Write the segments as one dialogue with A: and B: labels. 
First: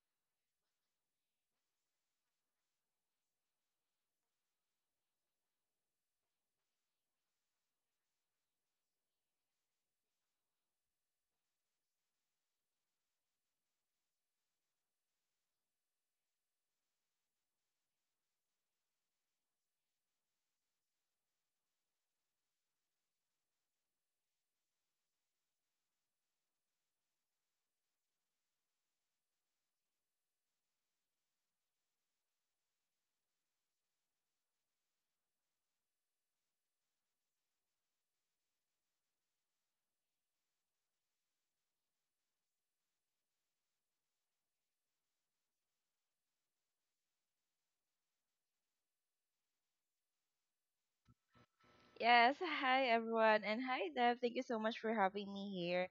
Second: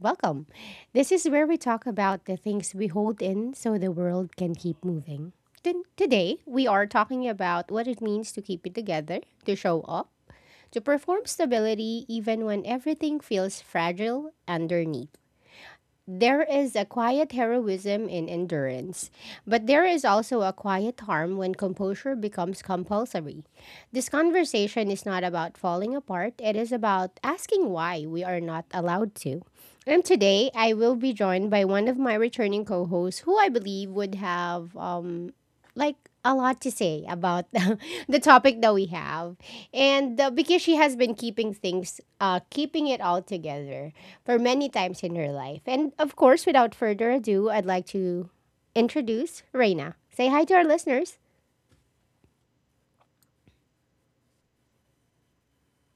A: Welcome. This is where we talk about the things we hold in so the world can keep moving. Today, we are talking about what it means to keep it together, to show up, to perform stability even when everything feels fragile underneath. There is a quiet heroism in endurance, but there is also a quiet harm when composure becomes compulsory. This conversation is not about falling apart, it is about asking why we are not allowed to. And today, I will be joined by one of my returning co hosts who I believe would have like a lot to say about the topic that we have and because she has been keeping things keeping it all together for many times in her life, and of course without further ado I'd like to introduce Reina. Say hi to our listeners.
B: Yes, hi everyone, and hi Dev. Thank you so much for having me here.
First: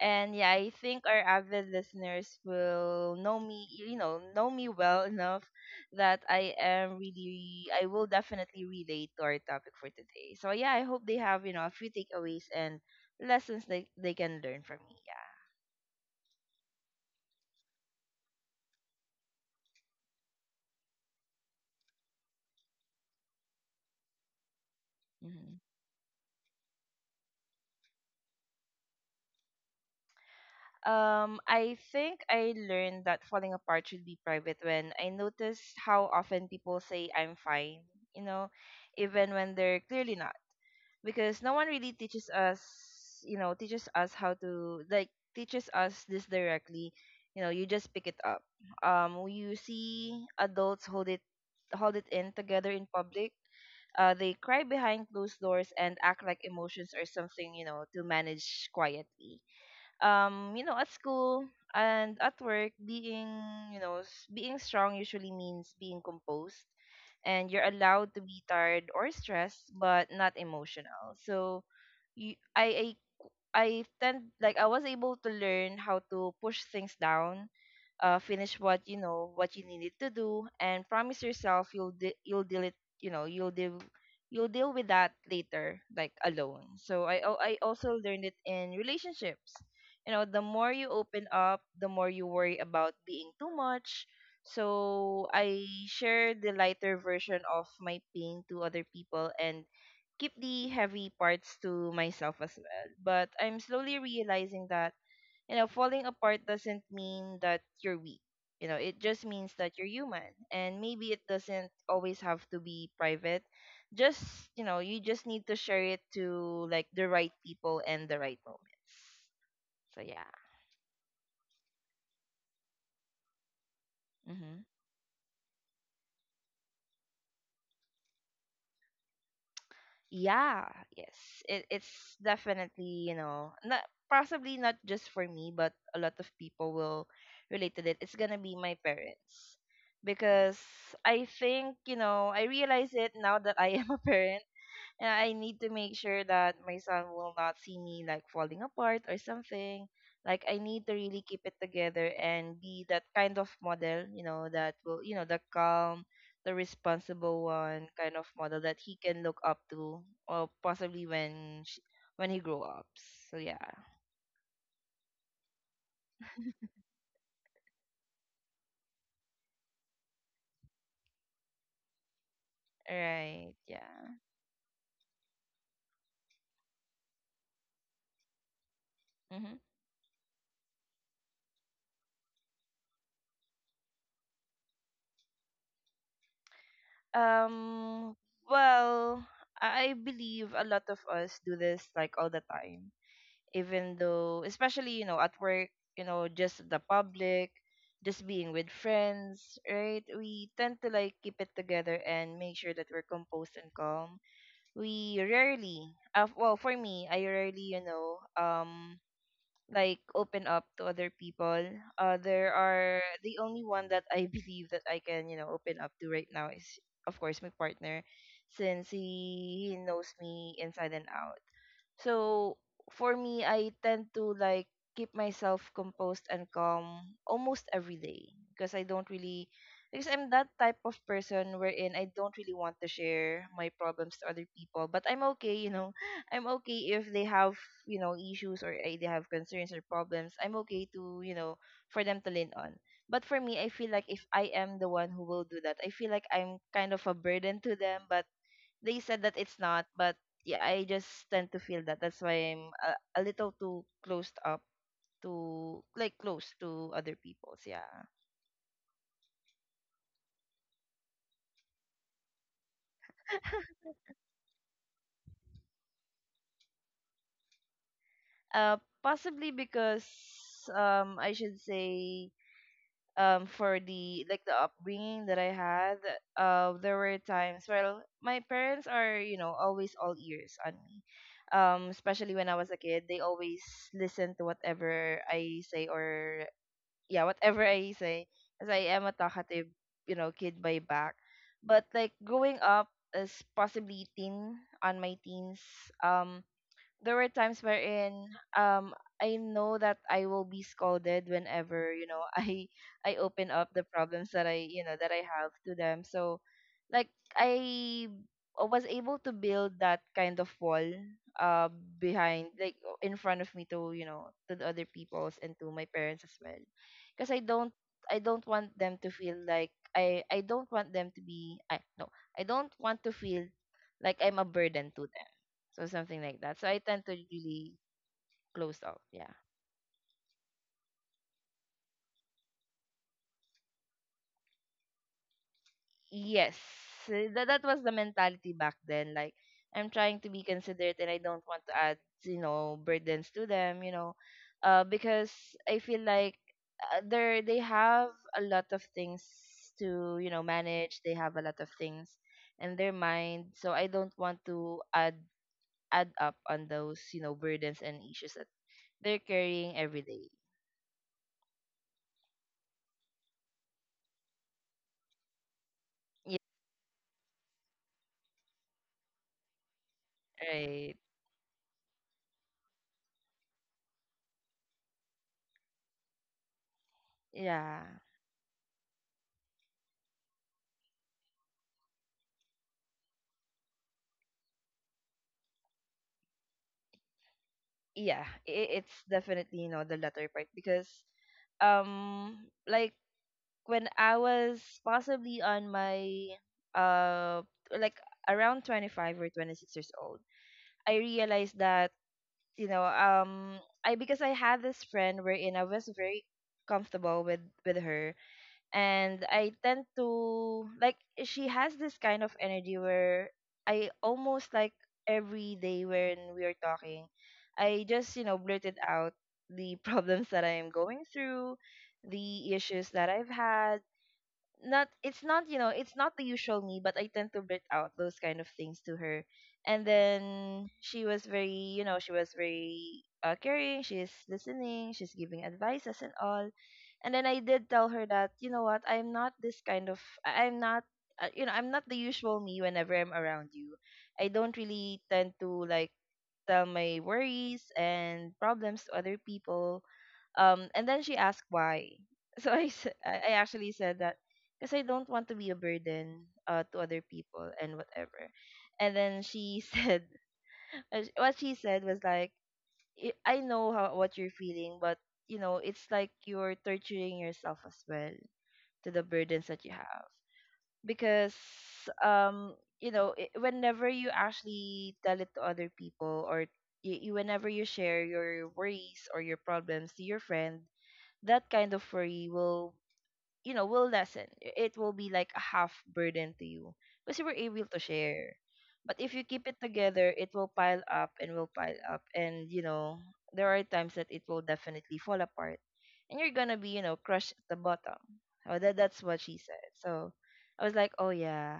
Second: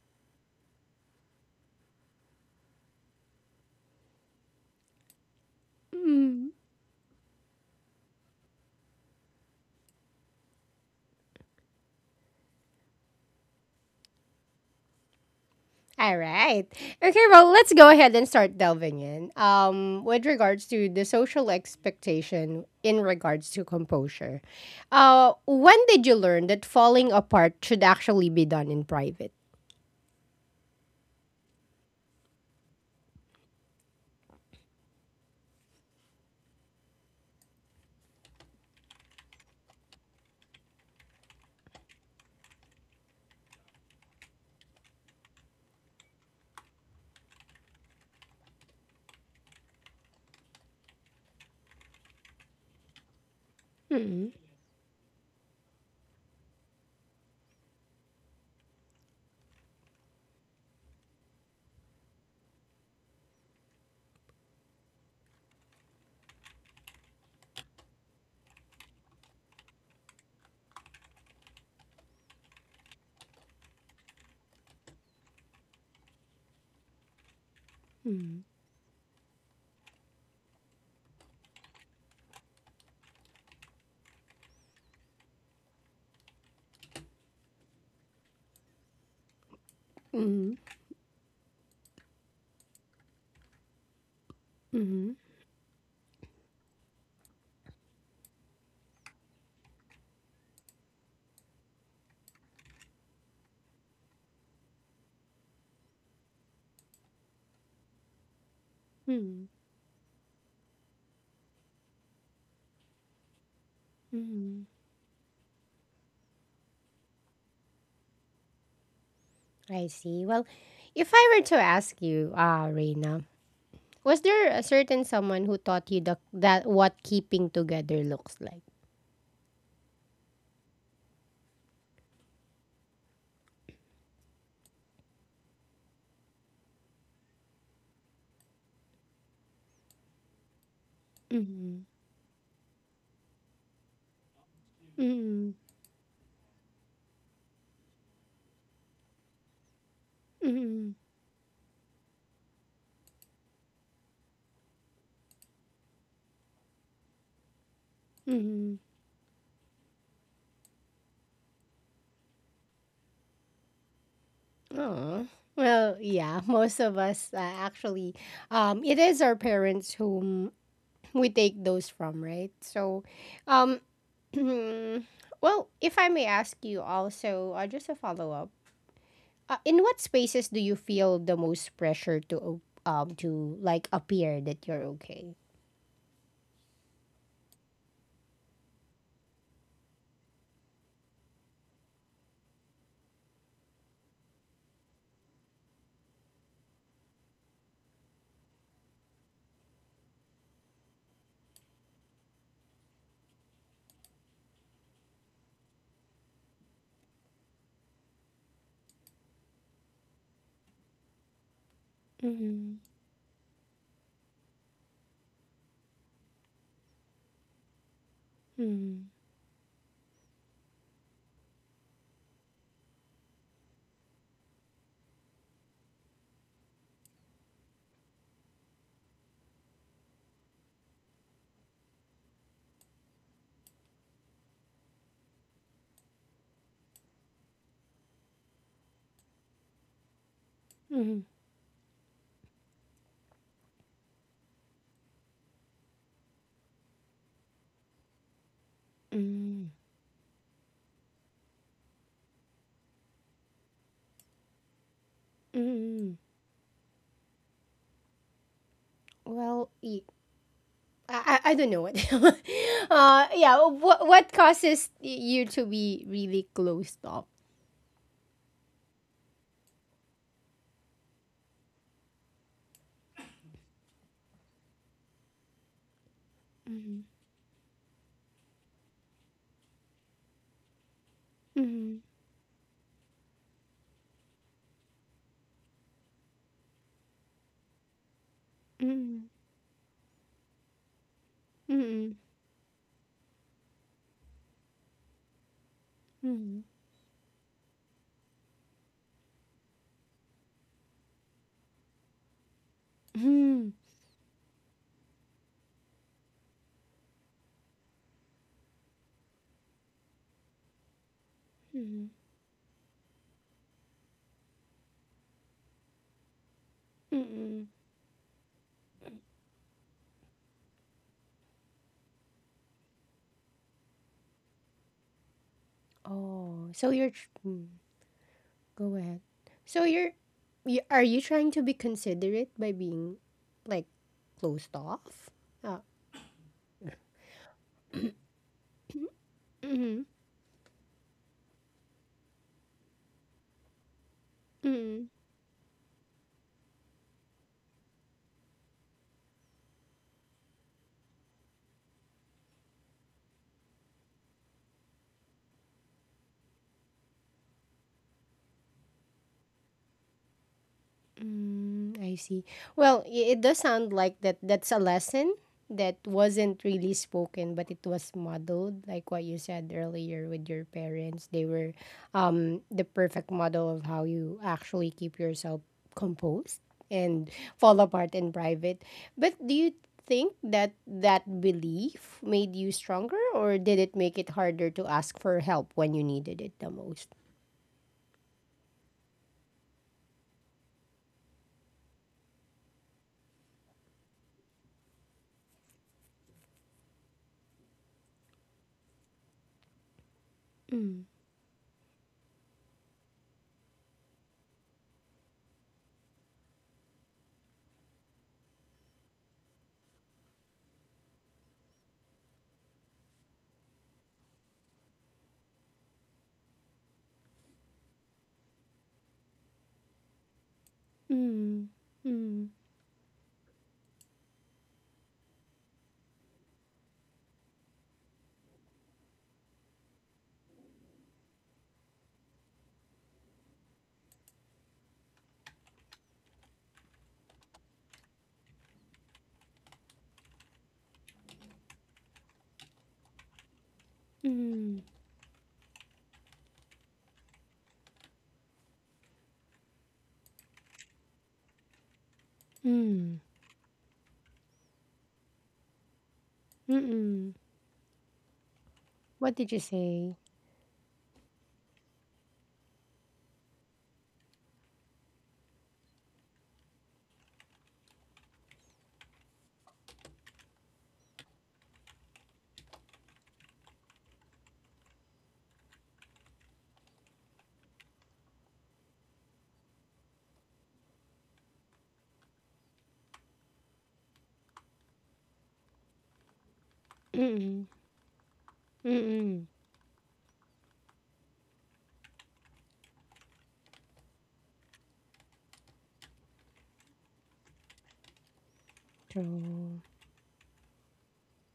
B: And yeah, I think our avid listeners will know me, know me well enough that
A: Mm.
B: I will definitely relate to our topic for today. So yeah, I hope they have, a few takeaways and lessons they can learn from me. Yeah.
A: All right. Okay, well, let's go ahead and start delving in. With regards to the social expectation in regards to composure,
B: hmm
A: when did you learn that falling apart should actually be done in private?
B: I think I learned that falling apart should be private when I noticed how often people say I'm fine, you know, even when they're clearly not. Because no one really teaches us teaches us how to like teaches us this directly. You just pick it up. You see adults hold it in together in public.
A: Mm,
B: They cry behind closed doors and act like emotions are something, to manage quietly. At school and at work, being, you know, s- being strong usually means being composed, and you're allowed to be tired or stressed, but not emotional. So you, I tend like I was able to learn how to push things down,
A: mm,
B: finish what you needed to do, and promise yourself you'll deal it. you know you'll deal you'll deal with that later, like alone. So I also learned it in relationships. The
A: mm,
B: more you open up, the more you worry about being too much.
A: mm,
B: So I share the lighter version of my pain to other people and keep the heavy parts to myself as well. But I'm slowly realizing that, falling apart doesn't mean that you're weak. It just
A: mm,
B: means that you're human. And maybe it doesn't always have to be private. Just,
A: mm.
B: you just need to share it to like the right people and the right moments.
A: I
B: So yeah.
A: see. Well, if I were to ask you, Reina, was there
B: Mm-hmm.
A: a certain someone who taught you the, that what keeping together looks like?
B: Yeah, yes. It's definitely, not possibly not just for me, but a lot of people will relate to it. It's gonna be my parents. Because I think,
A: Mm,
B: I realize it now that I am a parent and I need
A: mm,
B: to make sure that my son will not see me like falling apart or something. Like I need to
A: mm,
B: really keep it together and be that kind of model, you know, that will, you know, the calm, the responsible one kind of model that
A: mm.
B: he can look up to, or possibly when he grow up. So yeah,
A: Oh. Well, yeah, most of us it is our parents whom we take those from, right? So,
B: right,
A: um,
B: yeah.
A: well, if I may ask you also, just a follow up.
B: hmm
A: In what spaces do you feel the most pressure to to like appear that you're okay?
B: Um, well, I believe a lot of us do this like all the time, even though especially, at work, just the public, just being with friends, right? We tend to like keep it together and make sure that we're composed and calm. We rarely well, for me, I rarely, like, open up to other people. There
A: Mm-hmm.
B: are the only one that I believe that I can, open up to right now is, of course, my partner, since
A: Mm-hmm.
B: he knows me inside and out. So for me, I tend to like keep myself composed and calm almost every day, because I don't really because I'm that type of person wherein I don't really want to share my problems to other people. But I'm okay. I'm okay if they have, issues, or they have concerns or problems. I'm okay to,
A: Mm-hmm.
B: for them to lean on. But for me, I feel like if I am the one who will do that, I feel like I'm kind of a burden to them. But they said that it's
A: Mm-hmm.
B: not, but yeah, I just tend to feel that. That's why I'm a little too closed up to like
A: Mm-hmm.
B: close to other people's. Yeah.
A: Well, I don't know what. Yeah, what causes you to be really closed off?
B: Uh, possibly because, I should say, for the, like, the upbringing that I had, there
A: Mm-hmm.
B: were times, well, my parents are, always all ears on me. Especially when I was a kid, they always listen to whatever I say, or yeah, whatever I say, as I am a
A: Mm-hmm.
B: talkative, kid by back. But like
A: Mm-hmm.
B: growing up, as possibly teen on my teens,
A: Mm-hmm.
B: um,
A: Mm-hmm.
B: there were times wherein I know that I will be scolded whenever, I open up
A: Mm-hmm.
B: the problems that I, that I have to them. So, like, I was able to build that kind of wall, uh
A: Mm-hmm.
B: behind, like, in front of me to, to the other people's and to my parents as well, because
A: Mm-hmm.
B: I don't want them to be I no I don't want to feel like I'm a burden to them, so something like that. So
A: Oh,
B: I
A: so
B: tend to
A: you're
B: really close
A: go
B: off.
A: ahead.
B: Yeah.
A: So you're are you trying to be considerate by being like closed off? Uh,
B: Yes. So that that was the mentality back then. Like I'm
A: mm-hmm,
B: trying to be considerate and I don't want to add, burdens to them, you know.
A: mm-hmm.
B: Because I feel like, they have a lot of things to, manage. They have a lot of things in their mind. So I don't want to add up on those, burdens and issues that they're carrying every day.
A: Mm, I see. Well, it does sound like that that's a lesson that
B: Yeah,
A: wasn't really spoken, but it was modeled, like what you said earlier with your
B: right.
A: parents. They were the perfect model of how you actually keep yourself composed and
B: Yeah.
A: fall apart in private. But do you think that that belief made you stronger, or did it make it harder to ask for help when you needed it the most?
B: Yeah, I- it's definitely, the latter part, because, um like, when I was possibly on my uh like, around 25 or 26 years old, I
A: Mm,
B: realized that, you know um I because I had this friend wherein I was very comfortable with her, and I tend to like, she has this kind of energy where I, almost like every day when we are talking, I just, blurted out the problems that I am going through,
A: mm, mm,
B: the issues that I've had. Not it's not it's not the usual me, but I tend to blurt out those kind of things to her. And then she was very, she was very, caring. She's listening, she's giving advices and all. And then I did tell her that, you know what, I'm not, I'm not the usual me whenever I'm around you. I don't
A: mm,
B: really tend to like tell my worries and problems to other people. Um, and then she asked why. So I, s-
A: mm.
B: I actually said that because I don't want to be a burden, to other
A: Mm.
B: people and whatever. And then
A: What did
B: she
A: you
B: said,
A: say?
B: what she said was like, I know how what you're feeling, but, you know, it's like you're torturing yourself as well to the burdens that you have, because, um you know, I whenever you actually tell it to other people, or you, whenever you share your worries or your problems to your friend, that kind of worry will, you know, will lessen. It will be like a half burden to you because you were able
A: Mm,
B: to share. But if you keep
A: mm,
B: it together, it will pile up and will pile up, and, you know, there are times that it will definitely fall apart, and you're gonna be, you know, crushed at the bottom." Oh, that that's what she said.
A: true.
B: So I was like, oh yeah,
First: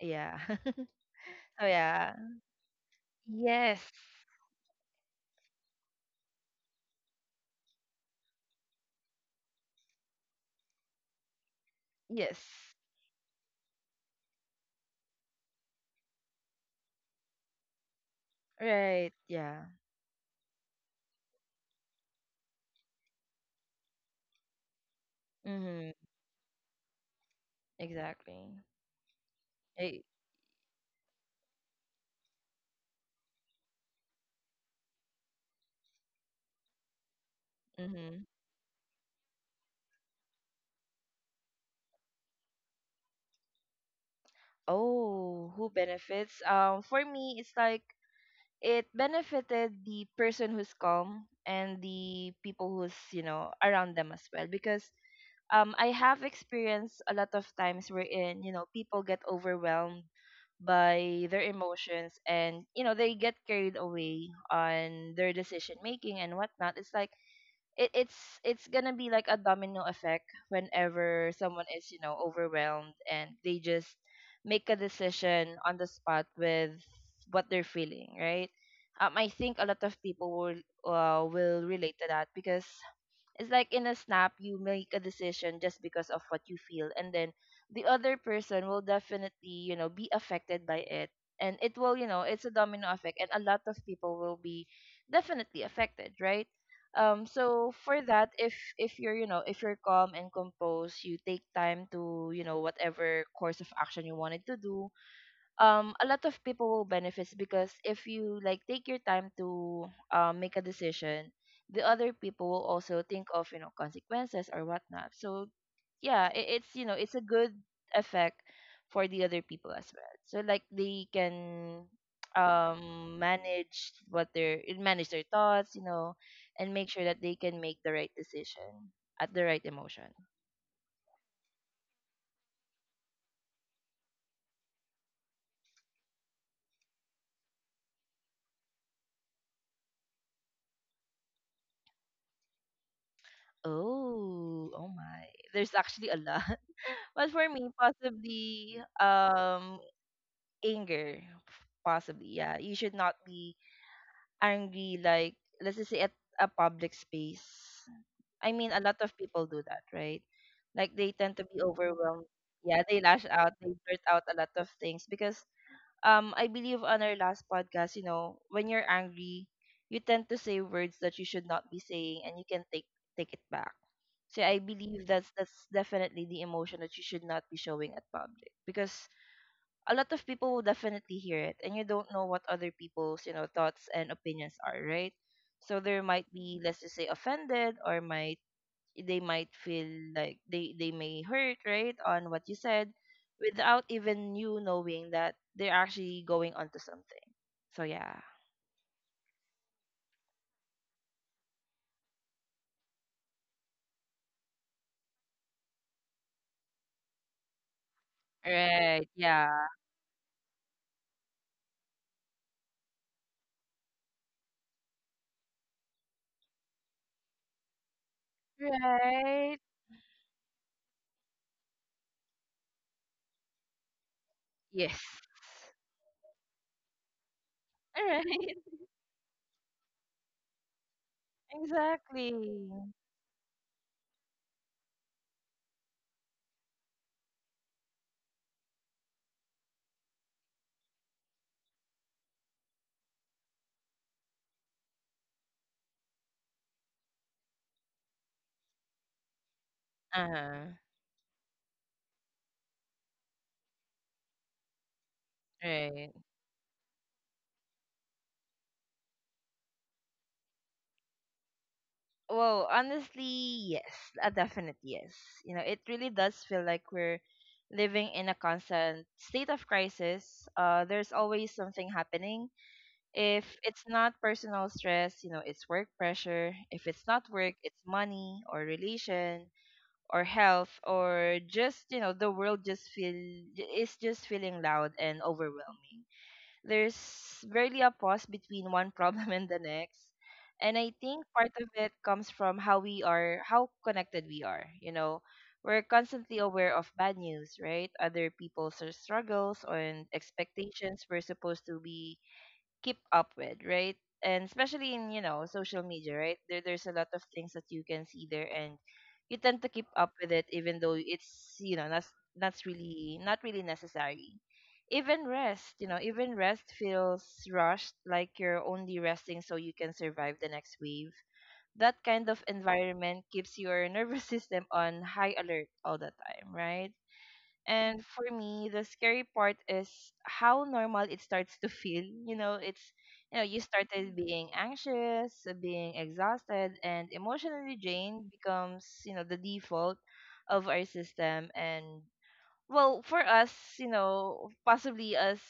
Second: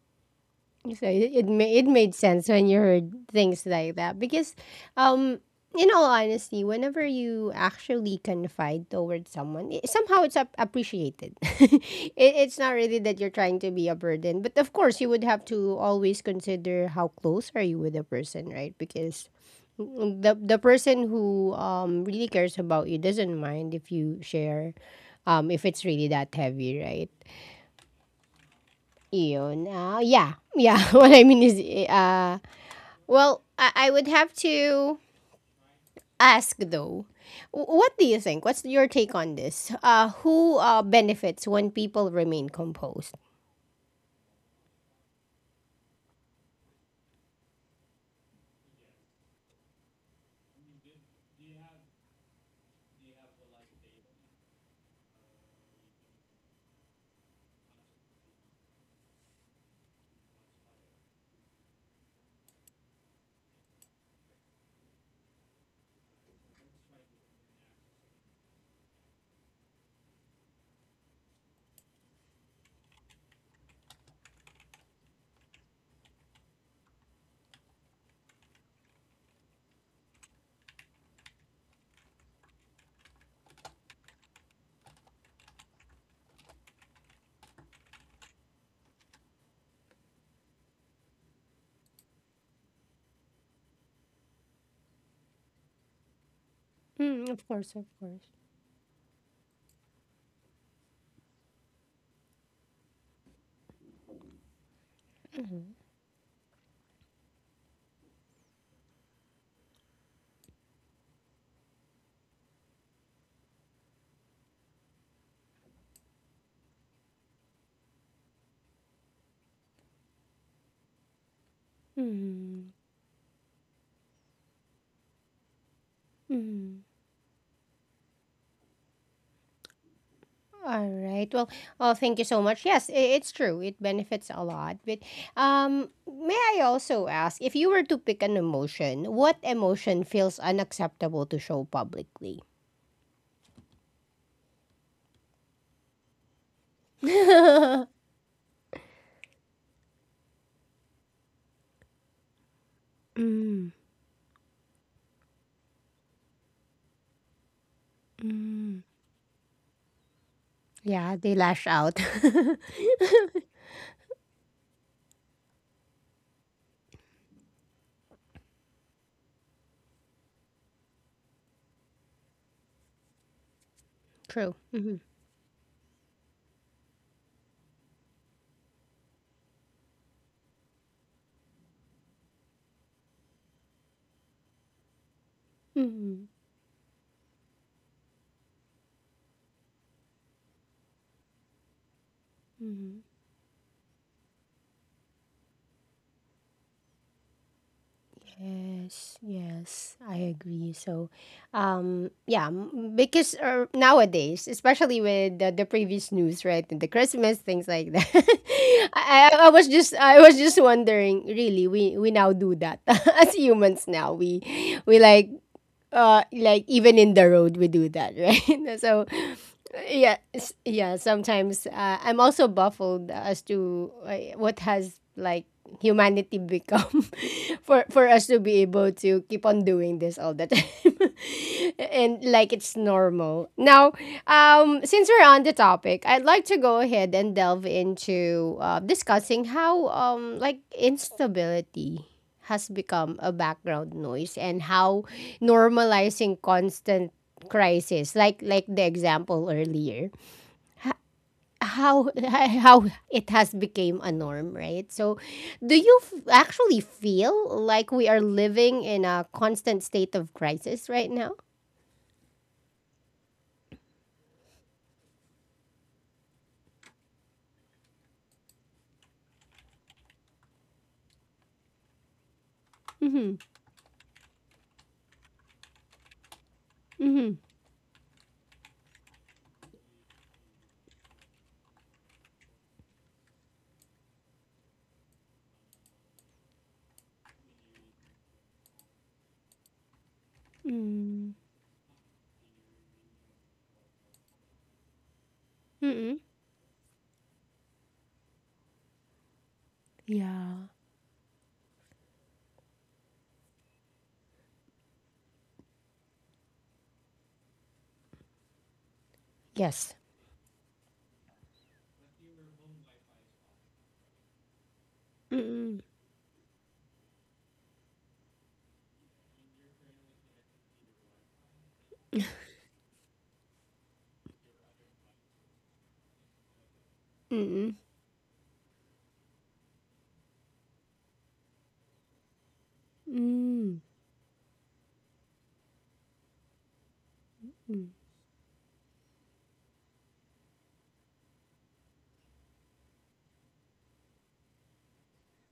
B: yeah.
A: So it
B: Oh
A: made it made
B: yeah.
A: sense when you heard things
B: Yes.
A: like that because, um, in all honesty, whenever you actually confide towards someone, it, somehow it's appreciated. It's
B: Yes,
A: not really that you're trying to be a burden, but of course you would have to always consider how close are you with a person, right?
B: right,
A: Because
B: yeah.
A: the person who really cares about you doesn't mind if you share, if it's
B: Mm-hmm,
A: really that heavy, right?
B: exactly.
A: Yun.
B: I.
A: Yeah. Yeah. what I mean is, well, I would have to ask though. What do you
B: Mm-hmm.
A: think? What's your take on this? Who benefits when people remain composed?
B: Oh, who benefits? For me, it's like it benefited the person who's calm and the people who's, around them as well. Because, I have experienced a lot of times wherein, people get overwhelmed by their emotions, and, they get carried away on their decision making and whatnot. It's like it's it's gonna be like a domino effect whenever someone is, overwhelmed and they just make a decision on the spot with what they're feeling, right? Um, I think a lot of people will, will relate to that, because it's like in a snap, you make a decision just because of what you feel, and then the other person will definitely, be affected by it. And it will, it's a domino effect, and a lot of people will be definitely affected, right? Um,
A: Mm, of course,
B: so
A: of
B: for
A: course.
B: that, if you're, you know, if you're calm and composed, you take time to, you know, whatever course of action you wanted to do, a lot of people will benefit, because if you like take your time to make a decision, the other people will also think of, you know, consequences or whatnot. So yeah, it's, you know, it's a good effect for the other people as well, so like they can
A: Mm,
B: manage what their manage their thoughts, you know, and
A: mm.
B: make sure that they can make the right decision at the right emotion.
A: All right. Well, oh, thank you so much. Yes, I it's true. It benefits a lot. But may I also ask if you were to pick an emotion, what emotion feels unacceptable to show publicly?
B: Oh my, there's actually a lot. Well, for me, possibly anger, possibly. Yeah, you should not be angry. Like, let's just say, at a public space. I mean, a lot of people do that, right? Like, they
A: Yeah, they
B: tend to be
A: lash out.
B: overwhelmed. Yeah, they lash out, they blurt out a lot of things because I believe on our last podcast, you know, when you're angry, you tend to say words that you should not be saying, and you can take it back. So
A: True.
B: I
A: Mm-hmm.
B: believe that's definitely the emotion that you should not be showing at public, because a lot of people will definitely hear it, and you don't know what other people's, you know, thoughts and opinions are, right? So there
A: Mm-hmm.
B: might be, let's just say, offended, or might, they might feel like they may hurt, right, on what you said without even you knowing that they're actually going onto something. So yeah.
A: Yes, yes, I agree. So, yeah, because nowadays, especially with the previous news, right, and the Christmas things like that,
B: Right.
A: I was
B: Yeah.
A: just I was just wondering. Really, we now do that as humans. Now we like even in the road we do that, right? So,
B: Right.
A: yeah yeah sometimes I'm also baffled as to what has
B: Yes.
A: like humanity become for
B: All right.
A: us to be able to keep on doing this all the time and
B: Exactly.
A: like it's normal now since we're on the topic I'd like to go ahead and delve into discussing how like instability has become a background noise and how normalizing constant crisis like the example earlier
B: Uh-huh.
A: how how it has became a norm, right? So do you
B: Right.
A: actually feel like we are living in a constant state of crisis right now?
B: Well, honestly, yes. A definite yes. You know, it really does feel like we're living in a constant state of crisis. There's always something happening.
A: Mm-hmm.
B: If it's not personal stress, you know, it's work pressure. If it's not
A: Mm-hmm.
B: work, it's money or relation or health, or just, you know, the world just feel is just feeling loud and overwhelming. There's barely a pause between one problem and the next. And I think part of it comes from how connected we are, you know. We're constantly aware of bad news, right? Other people's struggles and expectations we're supposed to be keep up with, right? And especially in, you know, social media, right? There's a lot of things that you can see there, and you tend to keep
A: Yes.
B: up with it even though it's, you know, that's really not really necessary. Even rest,
A: Mm-mm.
B: you know, even rest feels rushed, like you're only resting so you can survive the next wave. That kind of environment keeps your nervous system on high alert all the time, right?
A: Mm-mm.
B: And for me, the scary part is how normal it starts to feel. You know, it's you know, you
A: Mm.
B: started being anxious, being exhausted, and emotionally drained becomes, you know, the default of our system. And well, for us, you know, possibly us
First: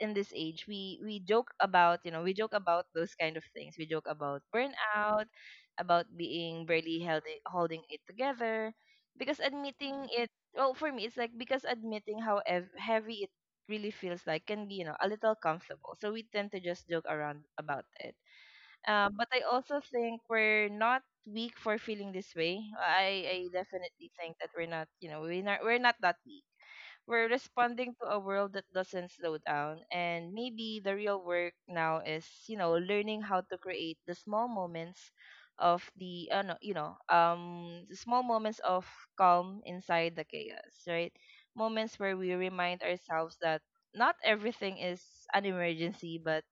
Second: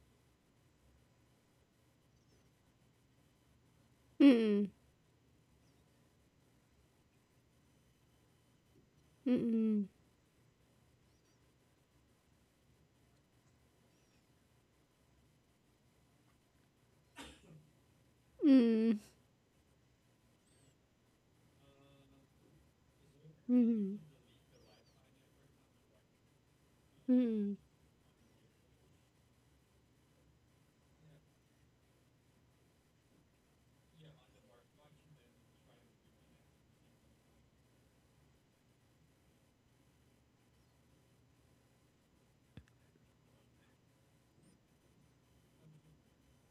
B: in this age, we joke about, you know, we joke about those kind of things. We joke about
A: Mm-mm.
B: burnout, about being barely held holding it together, because
A: Mm-mm.
B: admitting it, well, for me it's like, because admitting how heavy it really feels like can be, you know, a little comfortable, so we tend to just joke around about it.
A: Mm-mm.
B: But I also think we're not weak for feeling this way. I
A: Mm-mm.
B: definitely think that we're not, you know, we're not that weak. We're
A: Mm-mm.
B: responding to a world that doesn't slow down. And maybe the real work now is, you know, learning how to create the small moments of no, you know, the small moments of calm inside the chaos, right? Moments where we remind ourselves that not everything is an emergency. But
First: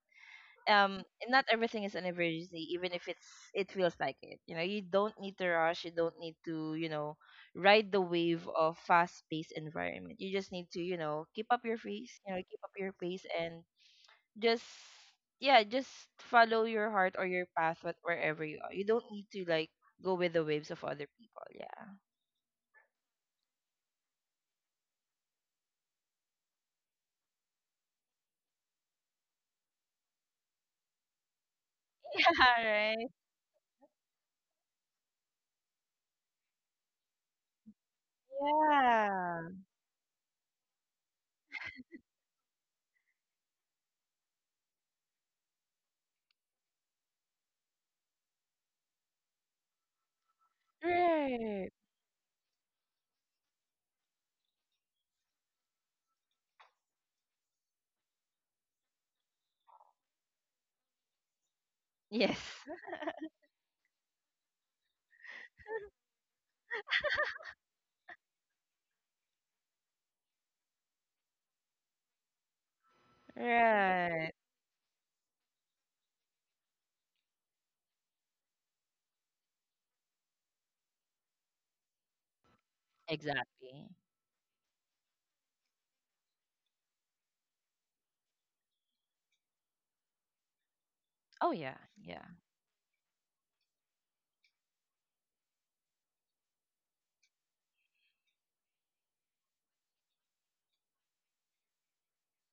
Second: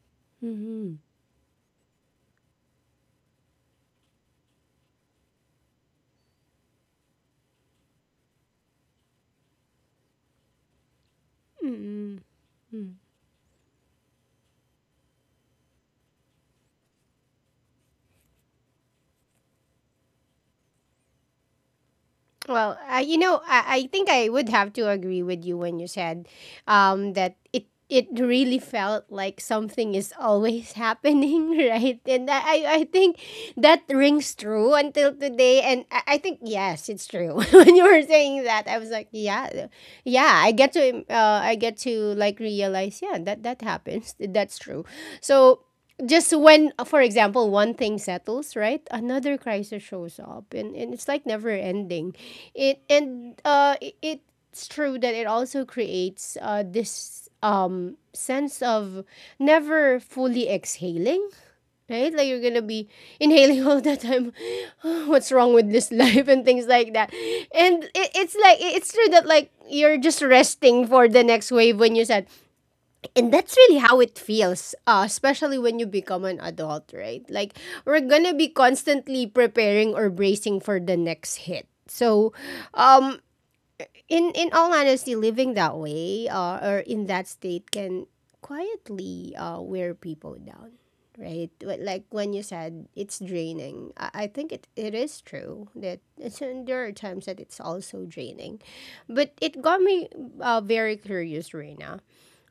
A: Mm-mm. Mm.
B: and not everything is an emergency, even if it feels like it, you know. You don't need to rush, you don't need to, you know, ride the wave of fast paced environment. You just need to, you know, keep up your pace, you know, keep up your pace, and just, yeah, just follow your heart or your path, what wherever you are. You don't need to like go with the waves of other people. Yeah.
A: Well, you know, I think I would have to agree with you when you said that it really felt like something is always happening, right? And I, I
B: Yeah.
A: I
B: Right.
A: think that rings true until today. And I think yes, it's true. when you were saying that, I was like,
B: Yeah.
A: yeah, yeah, I get to like realize, yeah, that that happens. That's true. So just when, for example, one thing settles, right, another crisis shows up, and it's like never
B: Right.
A: ending. It and uh, it, it's true that it also creates this sense of never fully exhaling, right? Like
B: Yes.
A: you're gonna be inhaling all the time. What's wrong with this life and things like that. And it's like it's true that like you're just resting for the next wave when you and that's really how it
B: Right.
A: feels especially when you become an adult right like we're gonna be constantly preparing or bracing for the next hit so um
B: Exactly.
A: in all honesty living that way or in that state can quietly wear people down,
B: Oh
A: right?
B: yeah.
A: Like
B: Yeah.
A: when you said it's draining I think it, it is true that it's, and there are times that it's also draining but it got me very curious, Reina.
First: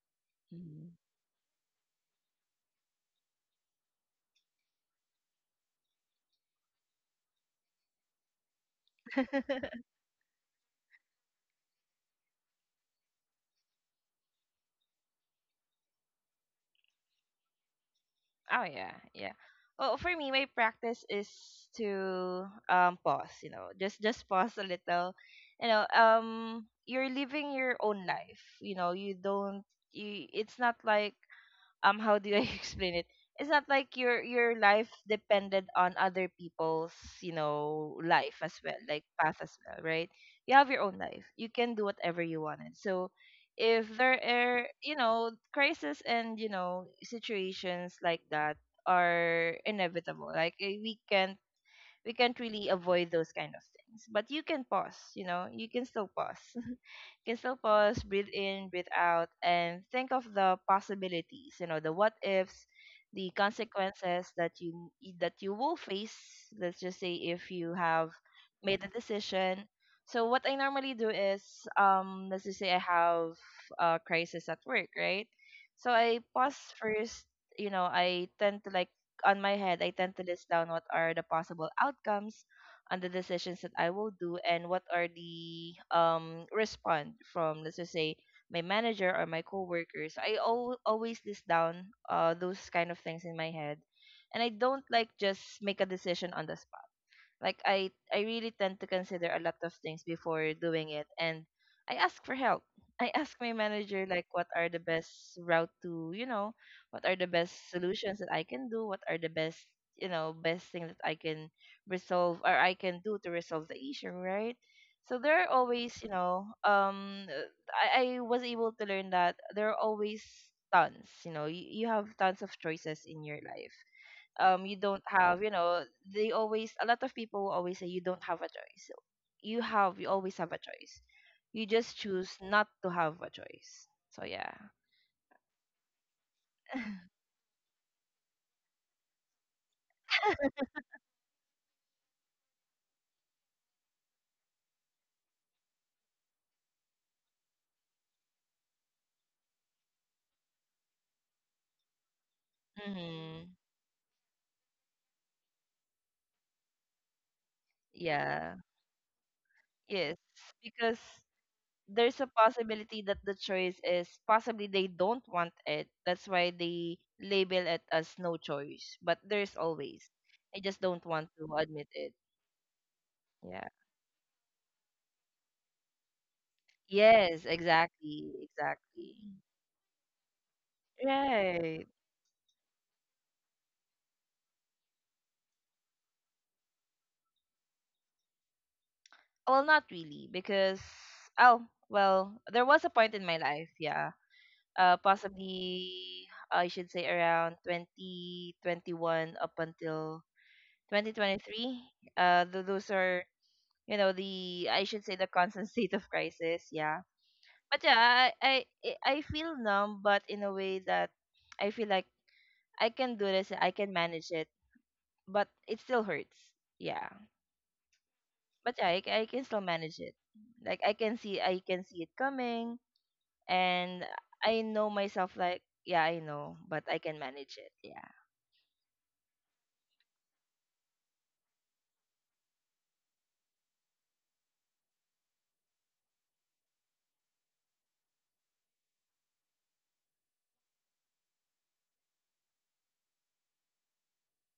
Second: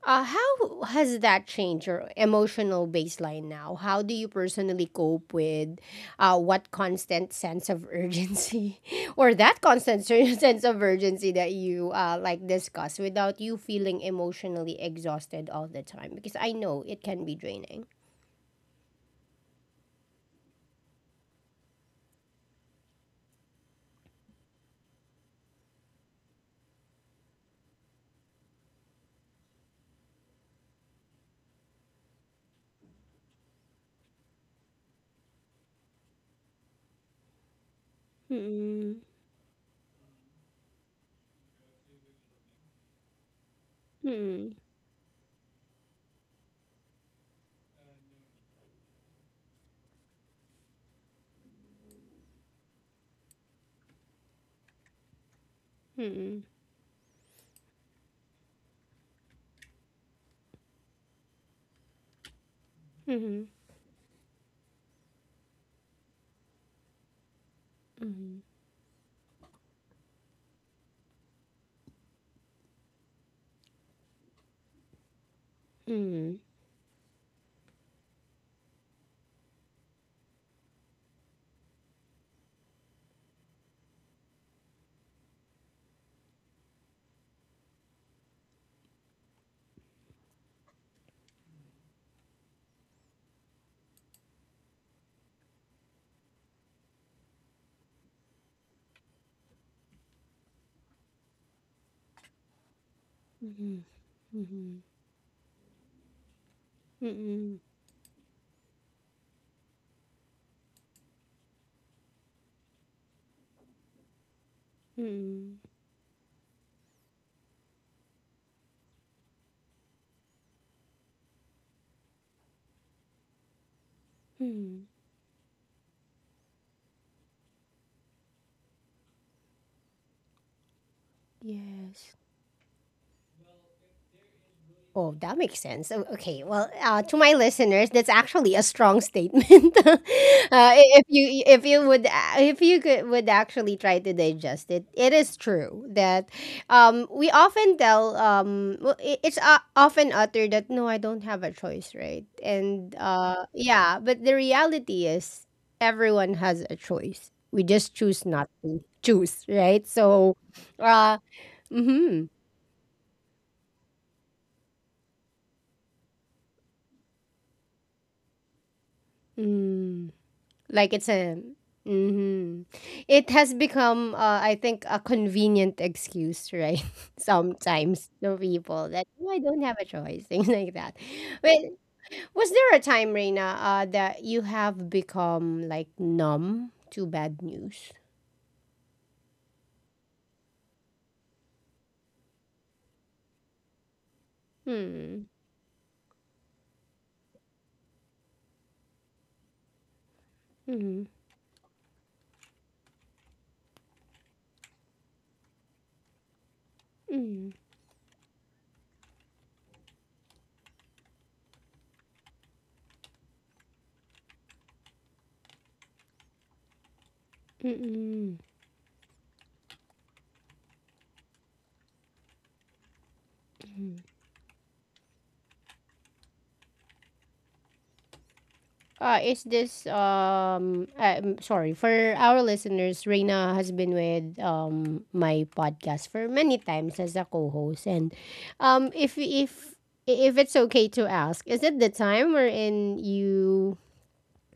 A: How
B: Mhm.
A: has that changed your emotional baseline now? How do you personally cope with what constant sense of urgency or that sense of urgency that you like discuss without you feeling emotionally exhausted all the time? Because I know it can be draining.
B: Oh yeah, yeah. Well, for me, my practice is to pause. You know, just pause a little. You know, you're living your own life. You know, you don't. You. It's not like, how do I explain it? It's not like your life depended on other people's, you know, life as well, like
A: Mm-mm,
B: path as well, right? You have your own life. You can do whatever you wanted. So if there
A: mm-mm,
B: are, you know, crises and, you know, situations like that are inevitable. Like, we can't really avoid those kind of things. But you can pause, you know, you can still pause,
A: mm-mm,
B: breathe in, breathe out, and think of the possibilities. You know, the what ifs, the consequences that you will face. Let's just say if you have made a decision. So what I normally do is, let's just say I have a crisis at work, right? So I pause first. You know, I tend to like, on my head, I tend to list down what are the possible outcomes on the decisions that I will do, and what are the respond from, let's just say, my manager or my coworkers. Always list down those kind of things in my head, and I don't like just make a decision on the, like I really tend to consider a lot of things before doing it. And I ask for help. I ask my manager like, what are the best route to, you know, what are the best
A: mm-mm,
B: solutions that I can do, what are the best, you know, best thing that I can resolve, or I can do to resolve the issue, right? So there are
A: mm-mm,
B: always, you know, I was able to learn that there are always tons, you know, you have tons of choices in your life. You
A: mm-mm.
B: don't have, you know, they always a lot of people will always say you don't have a choice. You always have a choice. You just
A: Yes.
B: choose not to have a choice, so yeah.
A: Oh, that makes sense. Okay, well, to my listeners, that's actually a strong statement. uh, if you if you could would actually try to digest it, it is true that we often tell well, it's often uttered that no, I don't have a choice, right? And
B: Mm-hmm.
A: yeah, but the reality is everyone has a choice. We just choose not
B: Yeah,
A: to choose, right?
B: yes,
A: So,
B: because
A: uh,
B: there's a
A: mm-hmm.
B: possibility that the choice is possibly they don't want it, that's why they label it as no choice, but there's always,
A: Mm.
B: they just
A: Like
B: don't
A: it's
B: want
A: a
B: to admit it.
A: hmm. It has
B: Yeah.
A: become, I think, a convenient excuse, right?
B: Yes,
A: Sometimes
B: exactly,
A: to people that
B: exactly.
A: "Oh, I don't have a choice," things like that. But
B: Right.
A: was there a time, Reina, that you have become like numb to bad news?
B: Well, not really, because, oh, well, there was a point in my life, yeah.
A: Hmm.
B: Possibly, I should say, around 2021 up until
A: Mm-hmm.
B: 2023. Those are, you know, the, I should say, the constant state of crisis. Yeah.
A: Mm-hmm.
B: But yeah, I feel numb, but in a way that I feel like I can do this, I can manage it. But it still hurts. Yeah.
A: Mm-hmm.
B: But yeah, I can still manage it. Like, I can see it coming. And I know myself, like, yeah, I know, but I can manage it. Yeah.
A: Is this I'm sorry for our listeners? Reina has been with my podcast for many times as a co-host, and um if if if it's okay to ask, is it the time wherein you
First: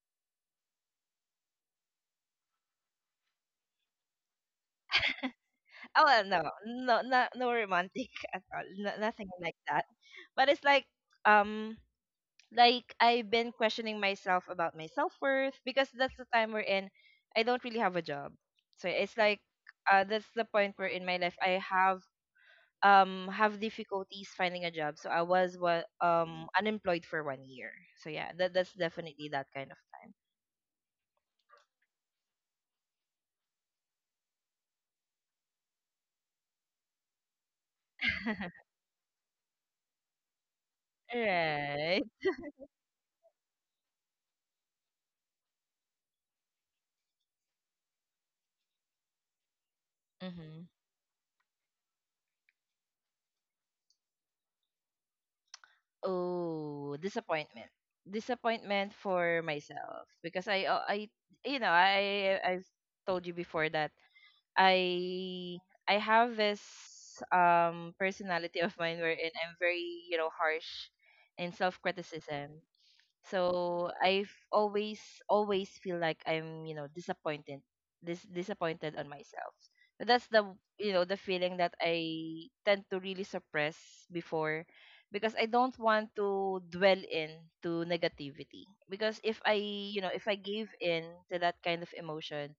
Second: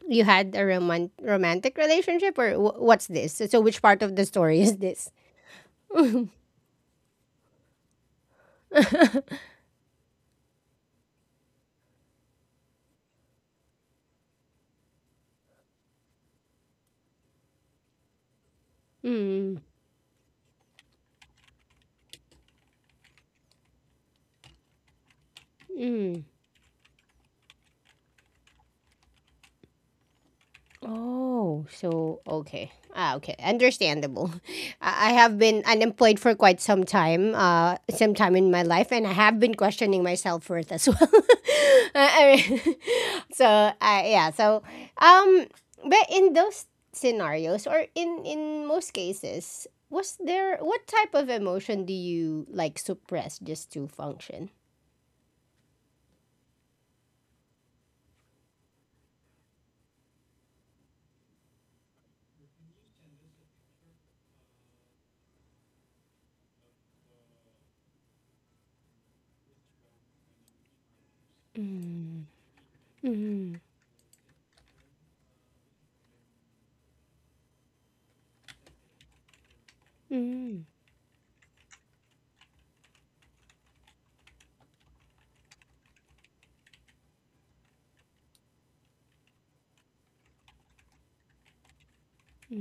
A: you had a romantic relationship or what's this? So so which part of the story is this?
B: Oh well, no, no, no, no romantic at all, no, nothing like that. But it's like, um like, I've been questioning myself about my self worth, because that's the time we're in. I don't really have a job, so it's like,
A: Mm,
B: that's the point where in my life I have difficulties finding a job. So I was what
A: mm.
B: unemployed for 1 year. So yeah, that's definitely that kind of time.
A: Oh, so okay. Ah, okay. Understandable. I have been unemployed for quite some time in my life, and I have been questioning my self worth as well.
B: Right.
A: I mean, so yeah. So um, but in those scenarios, or in most cases, was there
B: Mm-hmm.
A: what type of emotion do you like suppress just to function?
B: Oh, disappointment. Disappointment for myself, because I you know, I've told you before that I I have this personality of mine wherein I'm very, you know, harsh in self-criticism.
A: Mm-hmm.
B: So I've always feel like I'm, you know, disappointed, disappointed on myself. But that's the,
A: Mm-hmm.
B: you know, the feeling that I tend to really suppress before, because I don't want to dwell in to negativity. Because if I, you know, if I give in to that kind of emotion,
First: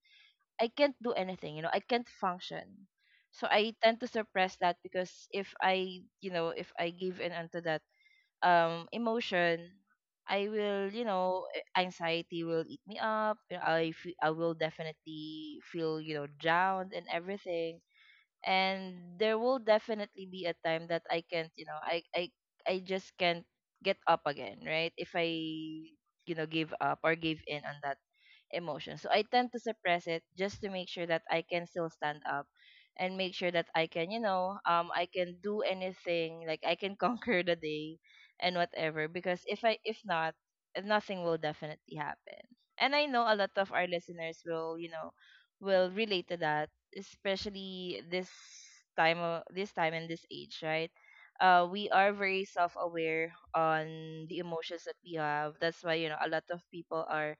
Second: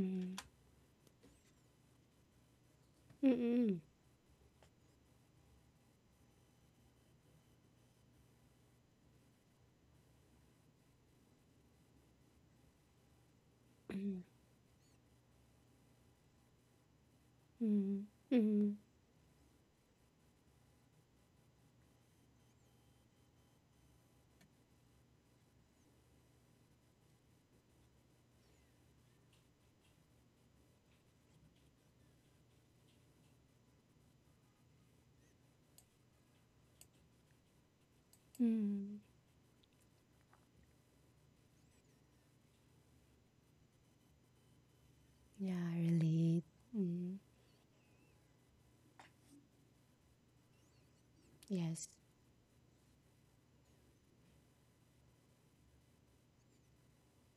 B: I can't do anything, you know, I can't function. So I
A: Mm-hmm.
B: tend to suppress that, because if I, you know, if I give in onto that emotion, I will, you know, anxiety will eat me up, you know.
A: Mm-hmm. Mm-hmm.
B: I will definitely feel, you know, down and everything.
A: Mm-hmm.
B: And there will definitely be a time that I can't, you know, I just can't get up again, right, if I, you know, give up or give in on that emotion. So I tend to suppress it just to make sure that I can still stand up, and make sure that I can, you know, I can do anything, like I can conquer the day and
A: Mm-hmm.
B: whatever, because if not, nothing will definitely happen. And I know a lot of our listeners will, you know,
A: Yeah,
B: will relate to
A: relate.
B: that,
A: Mm,
B: especially this time and this age, right? We
A: yes.
B: are very self-aware on the emotions that we have. That's why a lot of people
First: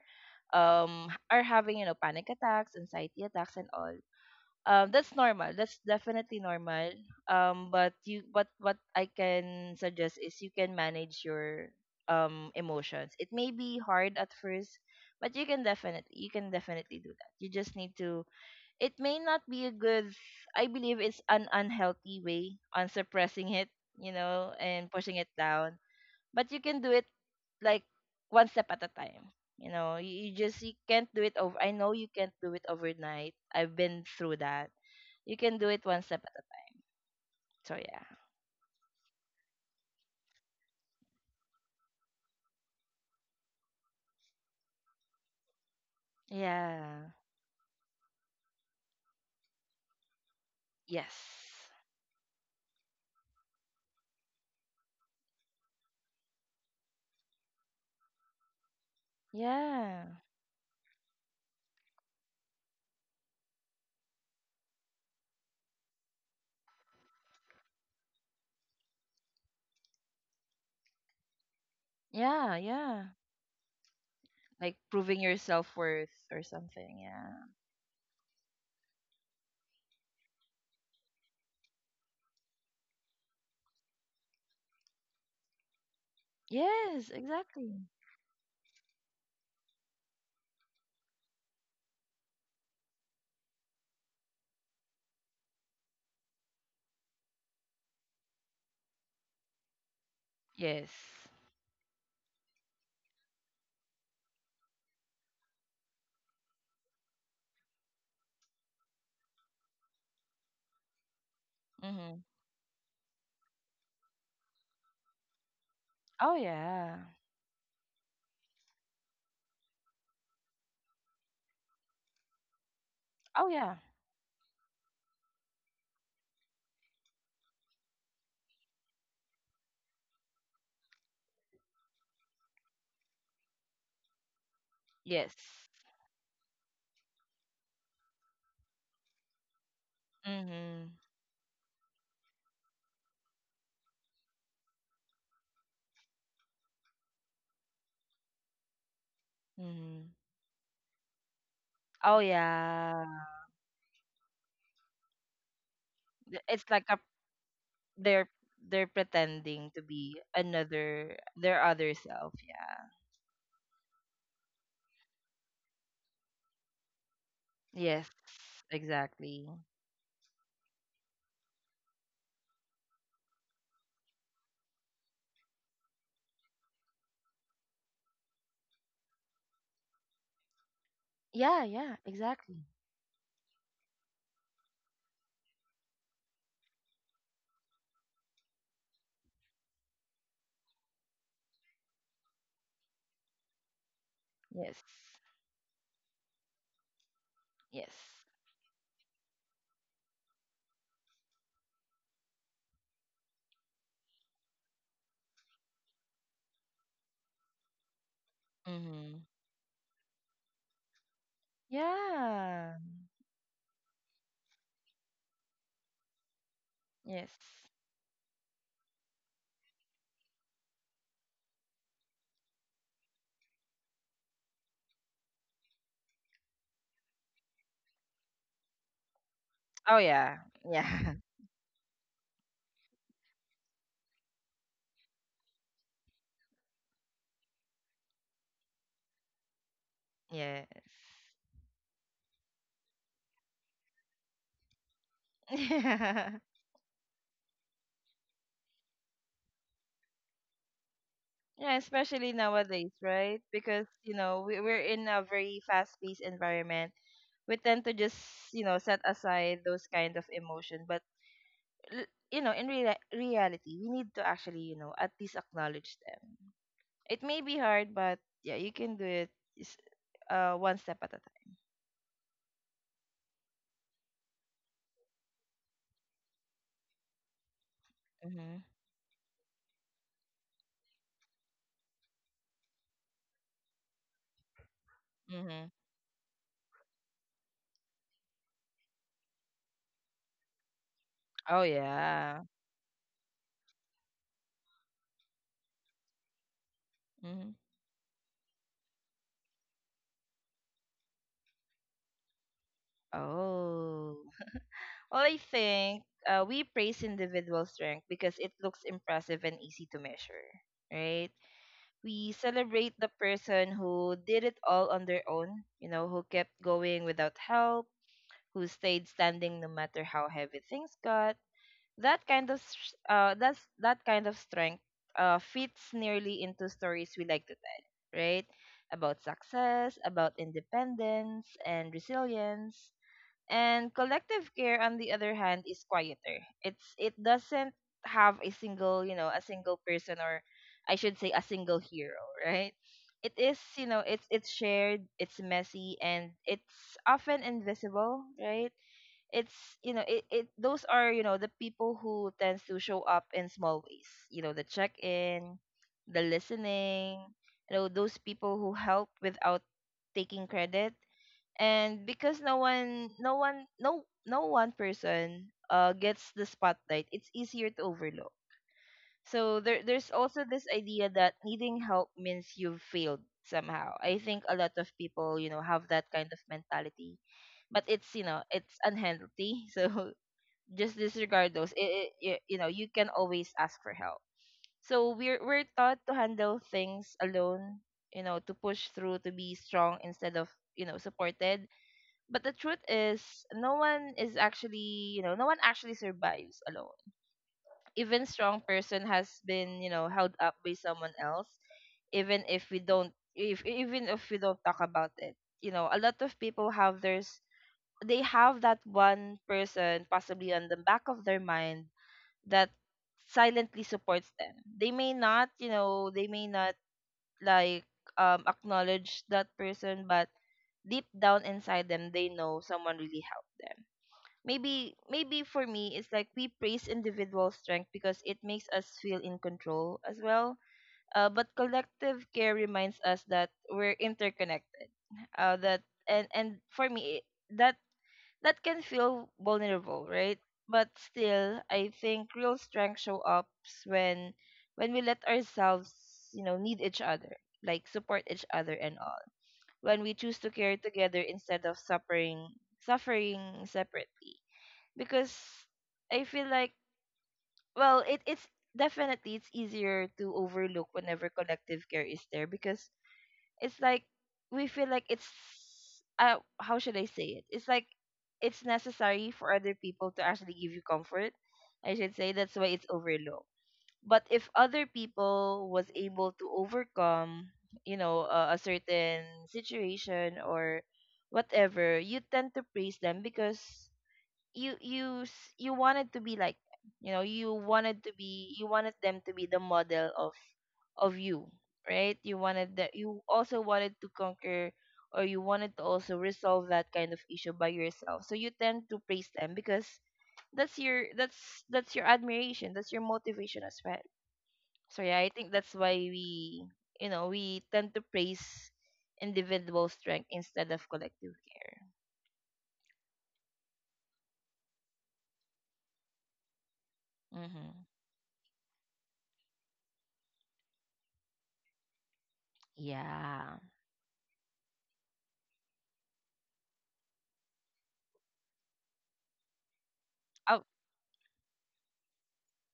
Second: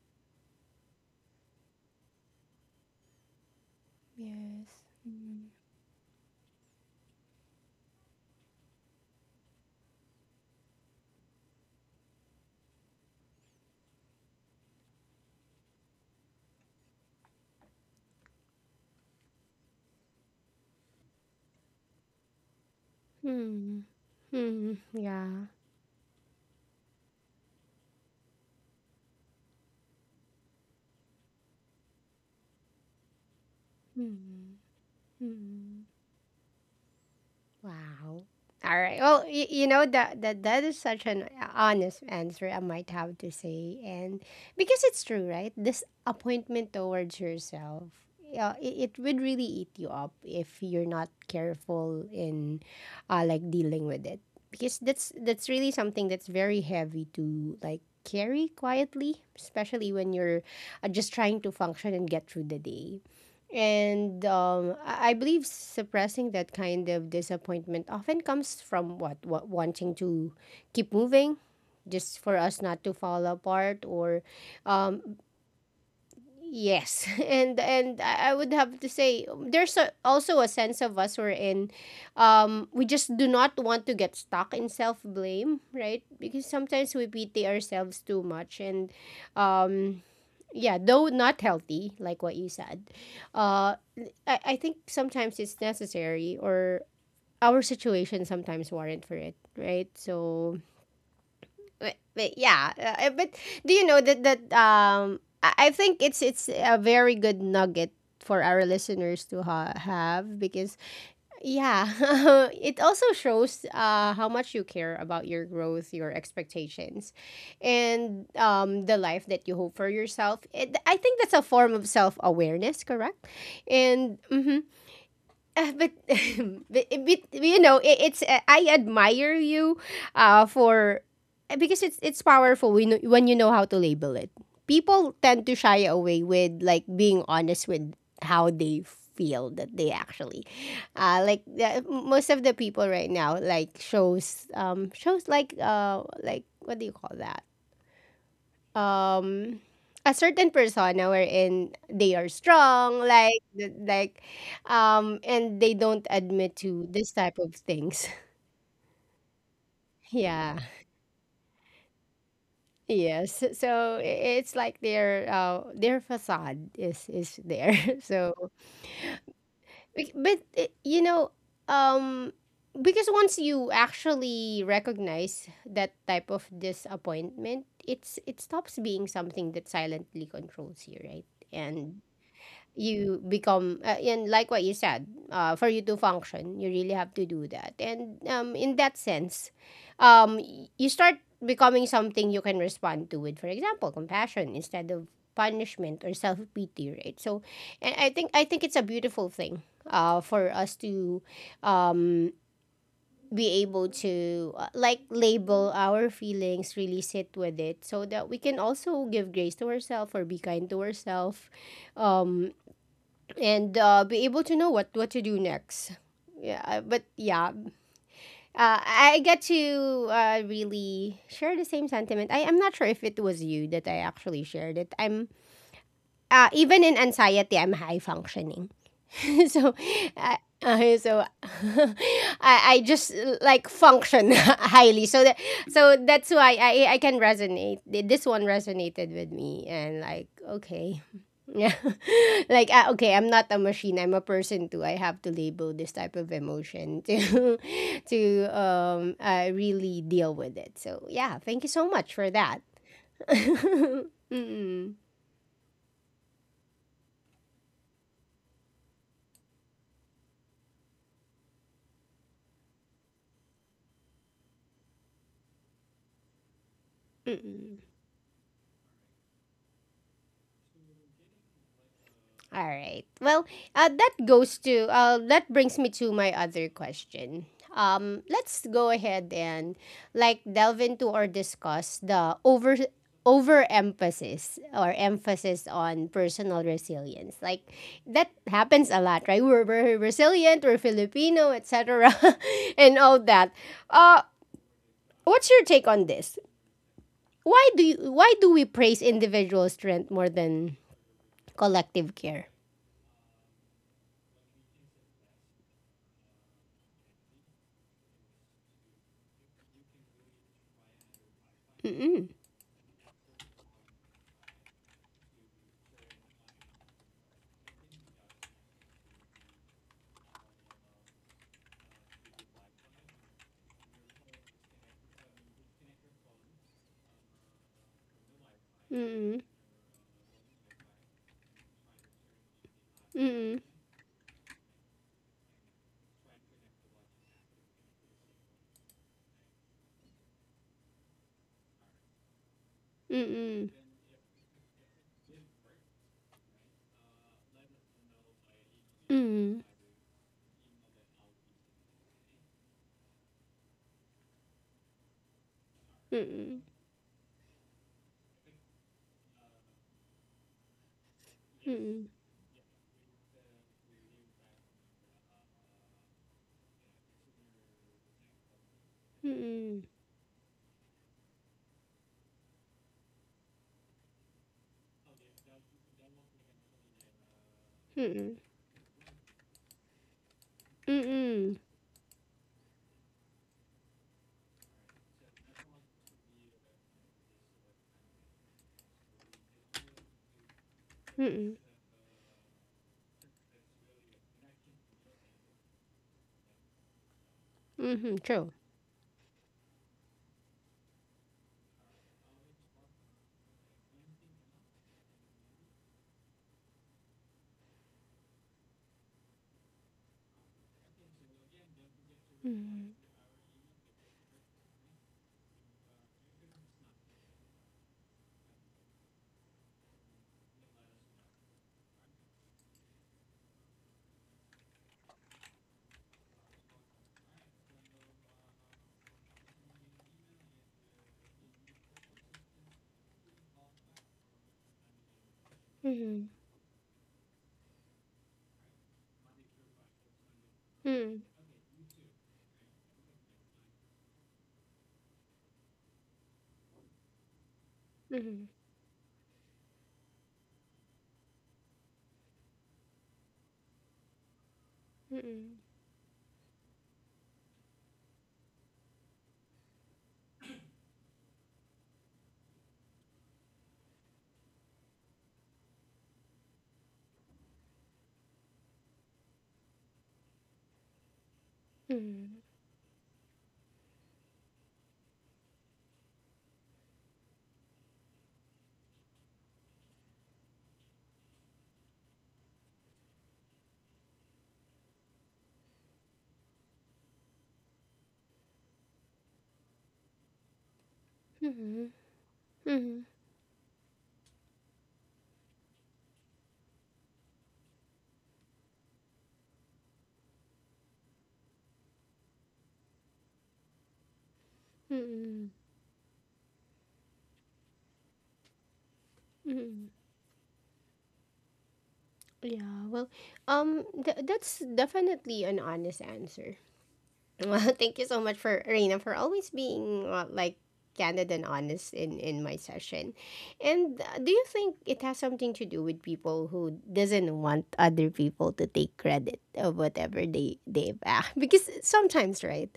B: are having panic attacks, anxiety attacks, and all.
A: Yes.
B: That's normal. That's definitely normal. But what I can suggest is you can manage your emotions. It may be hard at first, but you can definitely do that. You just need to... It may not be a good... I believe it's an unhealthy way on suppressing it,
A: Hmm. Hmm.
B: and pushing it
A: Yeah.
B: down. But you can do it, like, one step at a time. You can't do it over. I know you can't do it overnight. I've been through
A: Hmm.
B: that. You can do it
A: Hmm.
B: one step at a time. So yeah,
A: Wow. All right. Well, you know that that is such an honest answer I might have to say, and because it's true, right? This appointment
B: yeah,
A: towards yourself, it, it would really eat you up if you're not
B: yes,
A: careful in, like dealing with it, because that's really something that's very heavy to like carry quietly, especially when
B: yeah,
A: you're just trying to function and get through the day. And I believe suppressing that kind of disappointment often comes from what wanting to keep moving, just for
B: yeah,
A: us not to
B: yeah.
A: fall apart. Or,
B: Like
A: um,
B: proving your self worth or something.
A: yes,
B: Yeah.
A: and and I would have to say there's a, also a sense of us we're in. We just do not want to get stuck in self blame, right? Because sometimes we
B: Yes,
A: pity
B: exactly.
A: ourselves too much, and um, yeah, though not healthy, like what you said, uh, I think sometimes it's necessary or our situation sometimes warrant for it, right? So,
B: Yes.
A: but, but yeah, uh, uh, but do you know that I think it's a very good nugget for our listeners to have because yeah,
B: Mm-hmm.
A: it also shows how much you care about your growth, your
B: Oh yeah.
A: expectations, and the life that you hope for yourself. I think that's a form of self awareness, correct?
B: Oh yeah.
A: And mhm. But, but you know it's I admire you for because it's powerful when when you know how to label it. People tend to
B: Yes.
A: shy away with like being honest with how they feel that they actually
B: Mm-hmm.
A: like most of the people right now like shows like what do you call that um
B: Mm-hmm.
A: a certain persona wherein they
B: Oh
A: are strong
B: yeah.
A: like and they don't admit
B: It's like
A: to
B: a,
A: this type of things.
B: they're pretending to be
A: Yeah,
B: another, their other self. Yeah.
A: yes, so it's like their facade is there.
B: Yes,
A: So
B: exactly.
A: you know, um because once you actually recognize that type of disappointment, it stops being something that silently controls you, right?
B: Yeah, yeah,
A: And
B: exactly.
A: you become and like what you said, for you to function you really have to do that, and in that sense, you start becoming something you can respond to with, for example, compassion
B: Yes.
A: instead of punishment or self-pity, right? so and i
B: Yes.
A: think I think it's a beautiful thing for us to um, be able to like label our feelings, really sit with it so that we can also
B: Mm-hmm.
A: give grace to ourselves or be kind to ourselves
B: Yeah.
A: and be able to know what to do next. Yeah, uh, but
B: Yes.
A: yeah, I get to really share the same sentiment. I am not sure if it was you that I actually shared it. I'm Even in anxiety, I'm high functioning. So
B: Oh
A: I,
B: yeah. Yeah.
A: so I just like function highly so that that's why I can resonate. This one resonated with me and like
B: Yes.
A: okay. Yeah. Like okay, I'm not a machine, I'm a person too. I have to label this type of emotion to to really deal with it. So yeah, thank you
B: Yeah,
A: so much for
B: especially
A: that.
B: nowadays, right? Because we, we're
A: Mm,
B: in a very fast-paced environment. We tend to just, set aside those kind of emotion. But in reality, we need to actually, at least acknowledge them. It may be
A: mm.
B: hard, but yeah, you can do it, s- one step at a time.
A: All right. Well, that brings me to my other question. Let's
B: Mm-hmm.
A: go ahead and like delve into or discuss the over overemphasis or
B: Mm-hmm.
A: emphasis on personal resilience. Like that happens a lot, right? We're resilient, we're Filipino,
B: Oh,
A: etc.,
B: yeah.
A: and all that. Uh, what's your take on this?
B: Mm-hmm.
A: Why do we praise individual strength more than collective care?
B: Oh. Well, I think we praise individual strength because it looks impressive and easy to measure, right?
A: Mm-mm.
B: We celebrate the person who did it all on their own, who kept going without help, who stayed standing no matter how heavy things got. That kind of strength fits nearly into stories we like to tell, right? About success, about independence and resilience.
A: Mm.
B: And collective care, on the other hand, is quieter. It doesn't have a single, a single person, or I should say a single hero, right? It is,
A: Mm.
B: it's shared, it's messy, and it's often invisible, right?
A: Mm.
B: it's you know it, it Those are, the people who tends to show up in small ways, the check in, the
A: Mm.
B: listening, those people who help without taking credit. And
A: Mm.
B: because no one person gets the spotlight, it's easier to overlook. So there
A: Mm.
B: there's also this idea that needing help means you've failed somehow. I think a lot of people, have that kind of mentality, but it's you
A: Mm.
B: know it's unhealthy. So just disregard
A: Mm.
B: those. It, y- you know, You can always ask for help. So we're taught to handle things alone, to push through, to be strong instead of,
A: Mm.
B: supported. But the truth is, no one is actually, you know, no one actually survives alone.
A: Mhm.
B: Even
A: True.
B: strong person has been, held up by someone else, even if we don't talk about it. You know, a lot of people have their they have that one person possibly on the back of their mind that
A: Mhm.
B: silently supports them. They may not, like, acknowledge that person, but deep down inside them, they know someone really helped them. Maybe for me, it's like we praise individual strength because it makes us feel in control as well. But collective care reminds us that we're interconnected. That
A: Mhm.
B: and for me, that that can feel vulnerable, right? But
A: Mhm.
B: still, I think real strength show up when when we let ourselves, need each other, like support each
A: Mhm.
B: other and all. When we choose to care together instead of suffering separately. Because
A: Mhm.
B: I feel like, well, it, it's definitely it's easier to overlook whenever collective care is there, because it's like we feel like it's, how should I say it? It's like it's necessary for other people to actually give you comfort. I should say
A: Mhm.
B: that's why it's overlooked. But if other people was able to overcome, a, certain situation or whatever, you tend to praise them because you wanted to be like them. You wanted to be... you wanted them to be the model of you,
A: Mhm.
B: right? You wanted that
A: Mhm.
B: you also wanted to conquer, or you wanted to also resolve that kind of issue by yourself. So you tend to praise them because that's your that's that's your admiration, that's your motivation as well. So yeah, I
A: Mhm.
B: think that's why we tend to praise individual strength instead of collective care.
A: Yeah. Well, that's definitely an honest answer. Well,
B: Mhm.
A: thank you so much for Reina for always being like candid and honest in my session.
B: Yeah.
A: And do you think it has something to do with people who doesn't want other people to take credit of whatever they
B: Oh,
A: they've asked? Because sometimes, right?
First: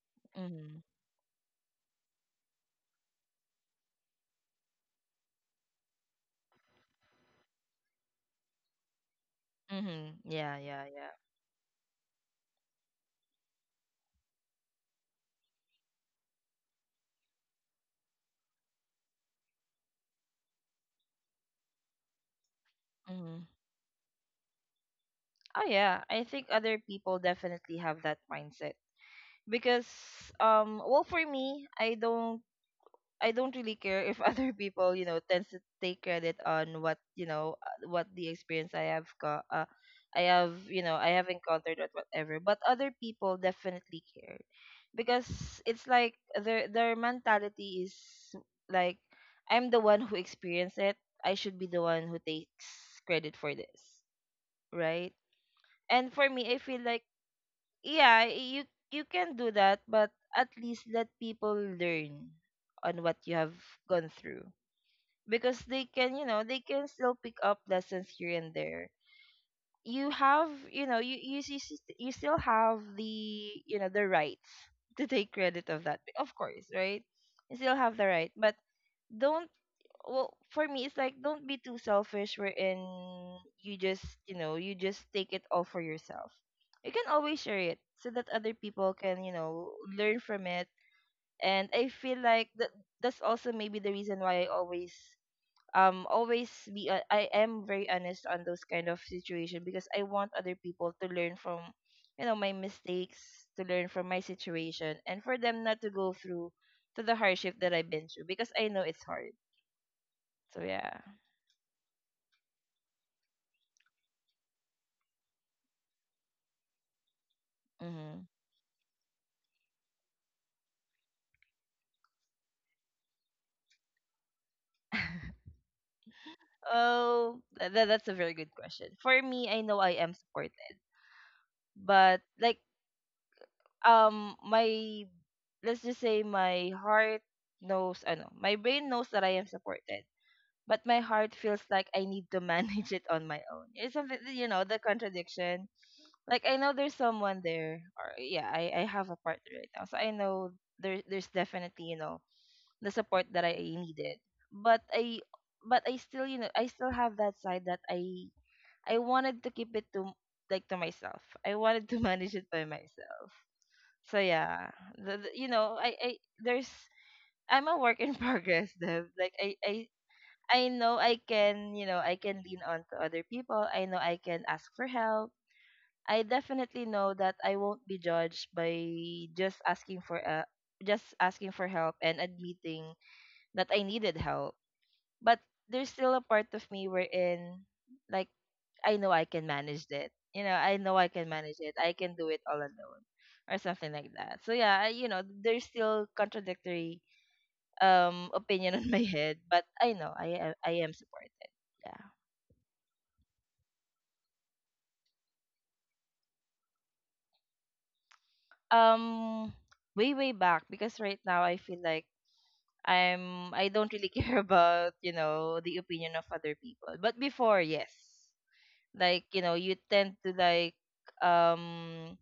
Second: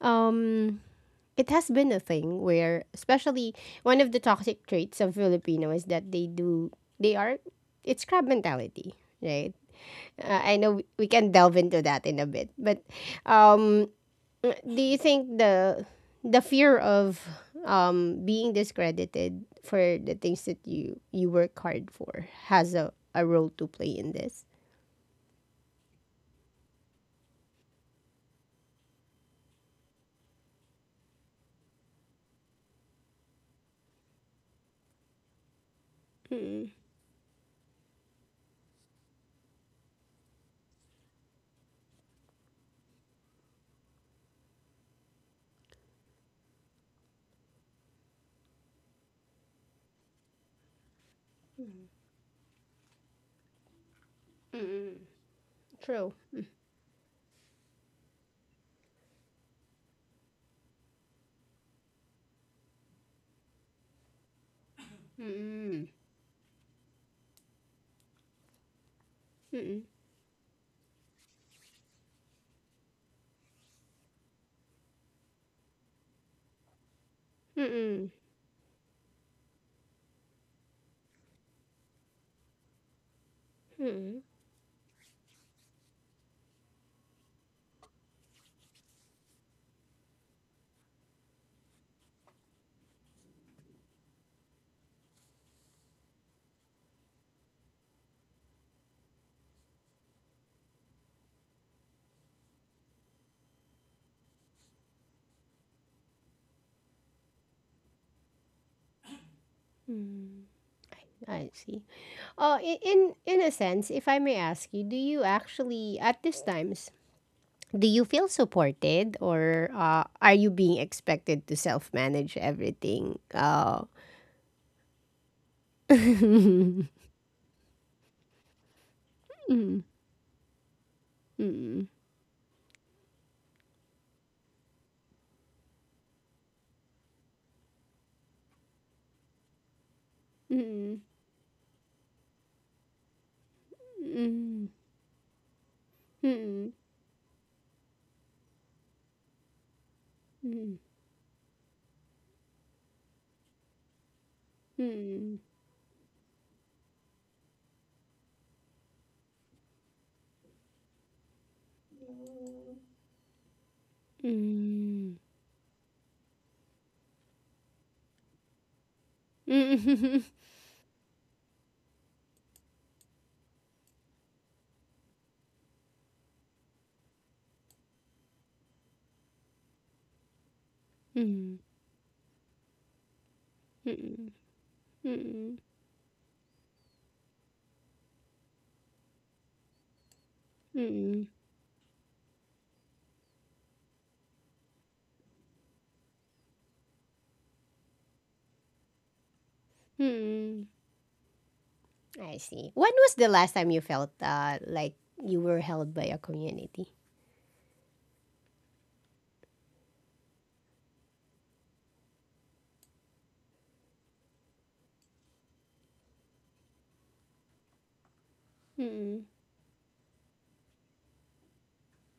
A: Um,
B: mhm.
A: it has been a thing where, especially one of the toxic traits of Filipino is that they do they are it's crab mentality, right?
B: Mhm.
A: I
B: Yeah,
A: know
B: yeah,
A: we
B: yeah.
A: can delve into that in a bit, but um, do you think the fear of being discredited for the things that you work hard for has a
B: Mhm.
A: role to play in this?
B: Oh yeah, I think other people definitely have that mindset because, well, for me, I don't really care if other people, tends to take credit
A: Mm-mm.
B: on what, what the experience I have got, I have, I have encountered, or whatever. But other people definitely care, because it's like their mentality is like, I'm the one who experienced it, I should be the one who takes credit for this,
A: Mm-mm.
B: right?
A: True.
B: And for me, I feel like, yeah, you can do that, but at least let people learn on what you have gone through, because they
A: Mm-mm.
B: can, you know, they can still pick up lessons here and there.
A: Mm-mm.
B: You still have the, the rights to take credit of that. Of course, right? You still have the
A: Mm-mm.
B: right. But, don't... well, for me, it's like, don't be too selfish wherein you just,
A: Mm-mm.
B: you just take it all for yourself. You can always share it so that other people can, learn from it. And I feel like that's also maybe the reason why I always always be I am very honest on those kind of situation, because I want other people to learn from, my mistakes, to learn from my situation, and for them not to go through to the hardship that I've been through, because I know it's hard.
A: Mm,
B: So yeah.
A: I see. In a sense, if I may ask you, do you actually at these times do you
B: Mm-hmm.
A: feel supported or are you being expected to self manage everything?
B: Oh, that's a very good question. For me, I know I am supported,
A: Mm.
B: but, like, my let's just say my heart knows, I know my brain knows that I am supported, but my
A: Mm.
B: heart feels like I need to manage it on my own. It's something,
A: Mm.
B: the contradiction. Like, I know
A: Mm.
B: there's someone there. Or yeah, I have a partner right now, so I know
A: Mm.
B: there's definitely, the support that I needed. but I
A: Mm.
B: but I still, I still have that side that I wanted to keep it to, like, to myself. I wanted to manage it by myself. So
A: Mm.
B: yeah, the,
A: Mm.
B: the- you know, I, I there's I'm a work in progress, Dev. Like, I know I can lean on to other people. I know I can ask for help. I definitely know that I won't be judged by just asking for uh, just asking
A: Mm.
B: for help and admitting that I needed
A: Mm.
B: help. But
A: Mm.
B: there's still a part of me wherein, like, I know I can manage it. You know I
A: Mm.
B: can manage it. I can do it all alone or something like that. So yeah, there's still contradictory opinion on my head, but I know
A: Mm.
B: I am supported. Yeah.
A: I see. When was the last time you felt like you were held by a community?
B: Um Way, way back, because right now I feel like I don't really care about, the opinion of other people. But before, yes. Like, you tend to, like, um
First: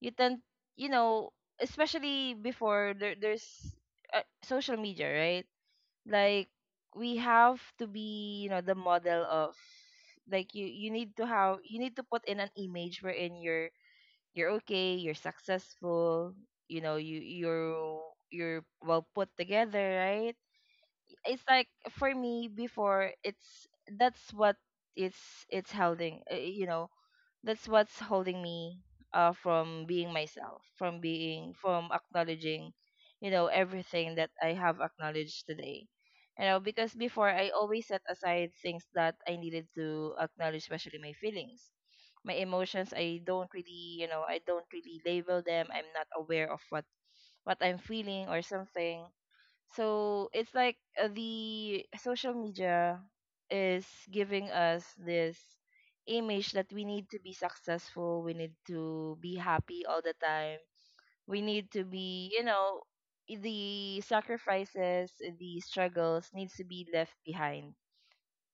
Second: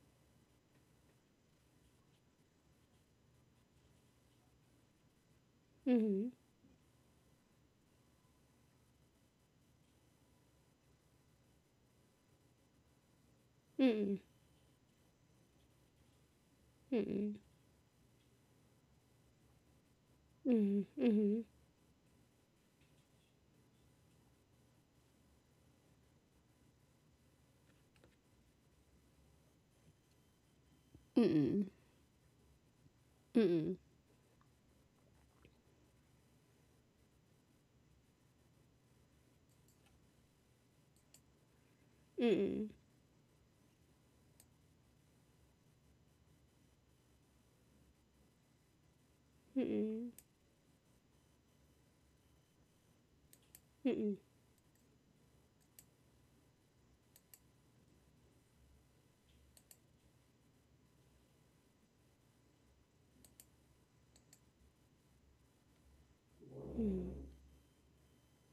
B: you tend you know especially before, there's, social media, right?
A: Mm.
B: Like, we have to be, the model of, like, you need to put in an image wherein you're
A: Mm.
B: you're okay, you're successful, you know you
A: Mm.
B: you're you're well put together, right?
A: Mm. Mm.
B: It's like for me before, it's... that's what it's it's holding you know that's what's holding me, from being myself, from being
A: Mm.
B: from acknowledging,
A: Mm. Mm.
B: everything that I have acknowledged today. You know, because before, I always set aside things that I needed to acknowledge, especially my feelings,
A: Mm.
B: my
A: Mm.
B: emotions. I don't really, label them. I'm not aware of what, I'm feeling or something.
A: Mm.
B: So it's like, the social media is
A: Mm.
B: giving us this image that we need to be successful, we need to be happy all the time, we need to be, you know, the sacrifices, the struggles needs to be left behind.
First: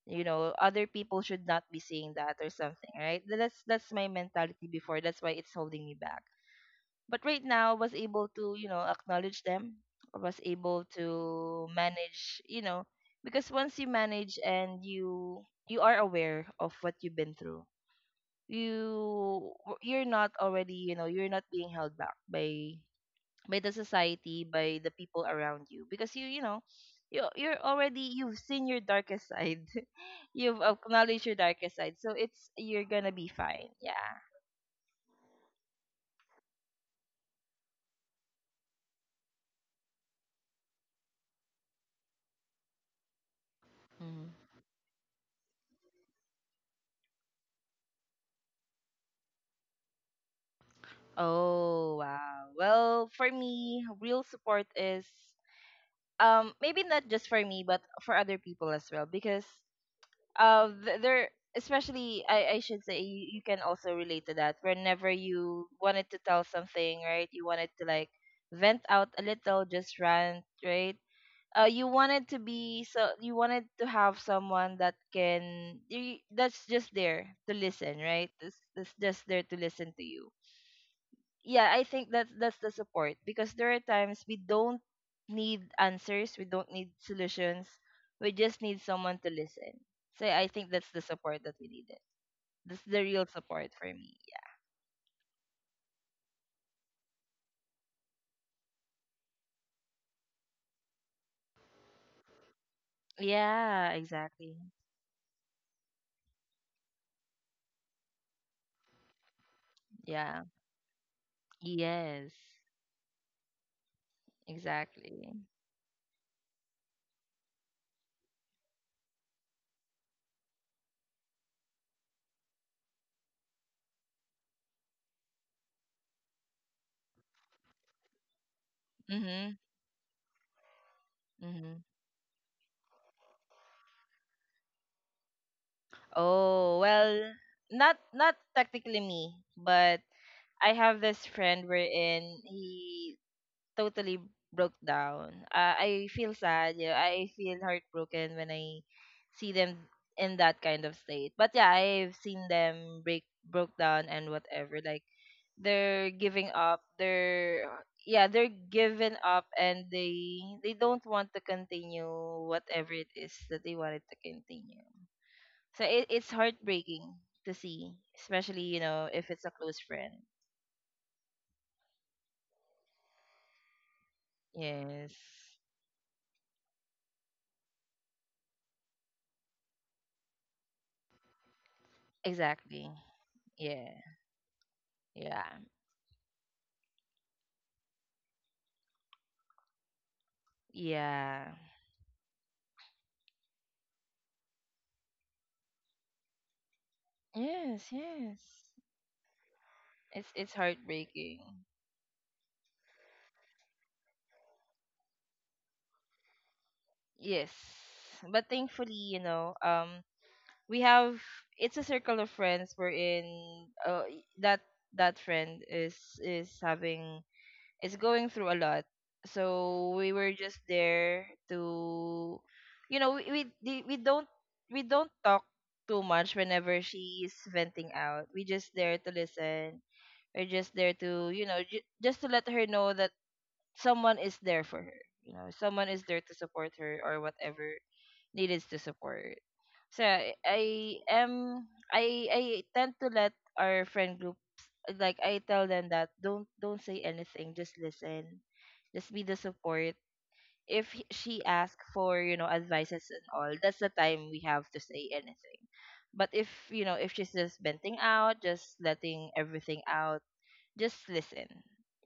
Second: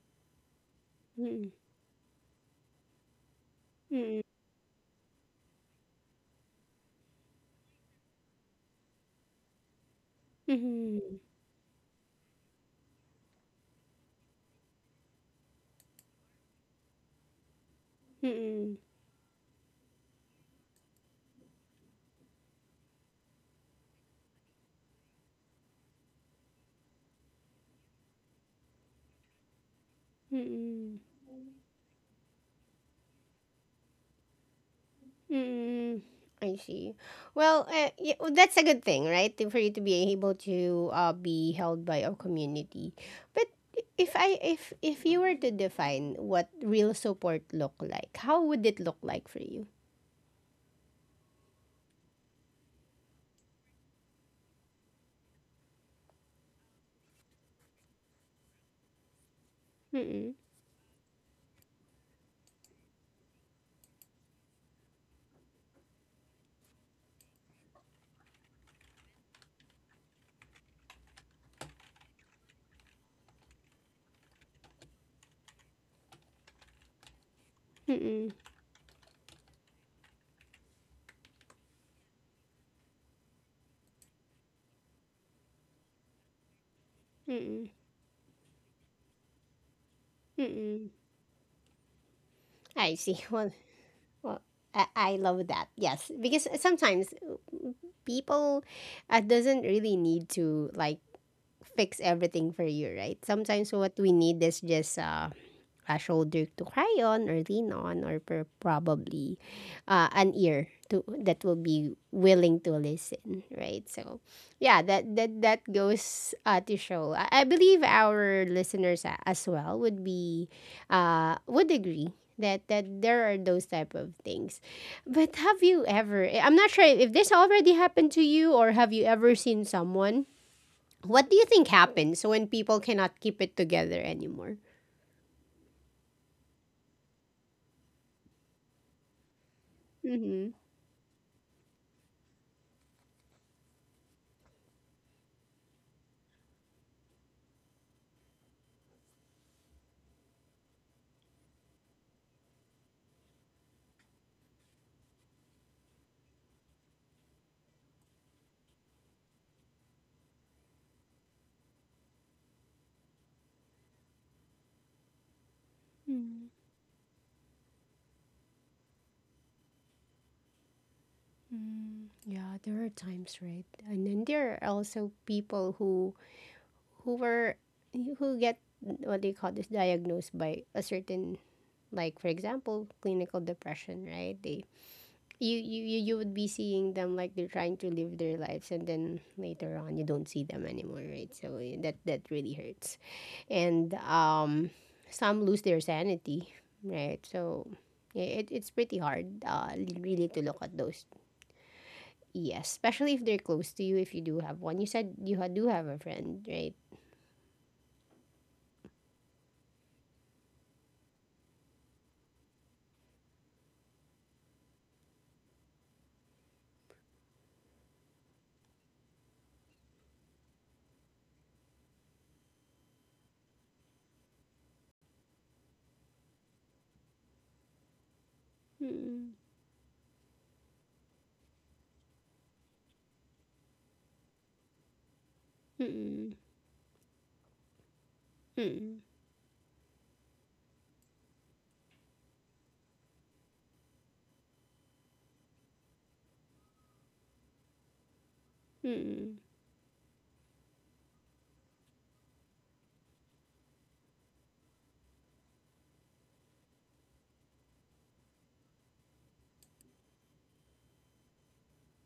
B: Other people should not be seeing that or something, right? That's
A: Mm.
B: my
A: Mm. Mm.
B: mentality before. That's why it's holding me back, but right now was able to acknowledge them. I was
A: Mm.
B: able
A: Mm.
B: to manage, because once you manage and you are aware of what you've been through,
A: Mm.
B: you you're not already, you're not being held back by the society, by the people around you because you know you're already, you've seen your darkest side. You've
A: Mm.
B: acknowledged your darkest side, so it's you're gonna be fine, yeah.
A: Mm, I see. Well, yeah, well, that's a good thing, right? For you to be able to be held by a community. But if you were to define what real support look like, how would it look like for you?
B: Oh, wow. Well, for me, real support is, maybe not just for me but for other people as well because
A: Mm-mm,
B: there, especially I should say you, you can also relate to that whenever you wanted to tell something, right? You wanted to, like, vent out a little, just rant, right? You wanted to be so you wanted to have someone that can that's just there to listen,
A: mm-mm,
B: right? That's just there to listen to you. Yeah, I think that that's the support because there are times we don't need answers, we don't need
A: mm-mm,
B: solutions, we just need someone to listen. So I think
A: mm-mm.
B: that's the support that we needed. That's
A: I
B: the
A: see.
B: real
A: Well,
B: support for me.
A: well, I love that. Yes, because sometimes people doesn't really need to like fix everything for you, right? Sometimes
B: Yeah,
A: what we need
B: exactly.
A: is just a shoulder to cry on or lean on or probably an
B: Yeah.
A: ear to that will be
B: Yes.
A: willing to listen, right? So yeah, that
B: Exactly.
A: goes to show I believe our listeners as well would be would agree that that there are those type of things. But have you ever I'm not sure if this already happened to you, or have you ever
B: Mhm.
A: seen someone, what do you think
B: Mhm.
A: happens when people cannot keep it together anymore?
B: Oh, well, not technically me, but
A: Mm-hmm.
B: I have this friend wherein he totally broke down. I feel sad. Yeah, I feel heartbroken when I see them in that kind of state. But yeah, I've seen them break broke down and whatever. Like, they're giving up. They're, yeah, they're given up and they don't want to continue whatever it is that they wanted to continue. So it's heartbreaking to see, especially, you know, if it's a close friend.
A: Mm, yeah, there are times, right? And then there are also
B: Yes,
A: people who were who get what they call this, diagnosed by a certain, like, for example,
B: exactly.
A: clinical
B: Yeah,
A: depression, right? They
B: yeah.
A: you would be seeing them like they're trying to live their lives, and then later on you don't see them anymore, right?
B: Yeah.
A: So that that really hurts, and some lose their sanity, right? So
B: Yes,
A: yeah, it, it's
B: yes.
A: pretty hard really to
B: It's
A: look at those.
B: heartbreaking.
A: Yes, especially if they're close to you, if you do have one. You said you do have a friend, right?
B: Yes. But thankfully, you know, we have, it's a circle of friends we're in, that that friend is having, is going through a lot. So we were just there to, you know, we don't, we don't talk too much whenever she's venting out. We just there to
A: Mm-mm,
B: listen. We're just there to, you know, just to let her know that someone is there for her. You know, someone is there
A: mm-mm,
B: to support her or whatever needed to support. So I am I tend to let our friend groups, like, I tell them that don't say anything, just listen, just
A: mm-mm,
B: be the support. If she asks for, you know, advices and all, that's the time we have to say anything. But, if you know, if she's just venting out, just letting everything out, just listen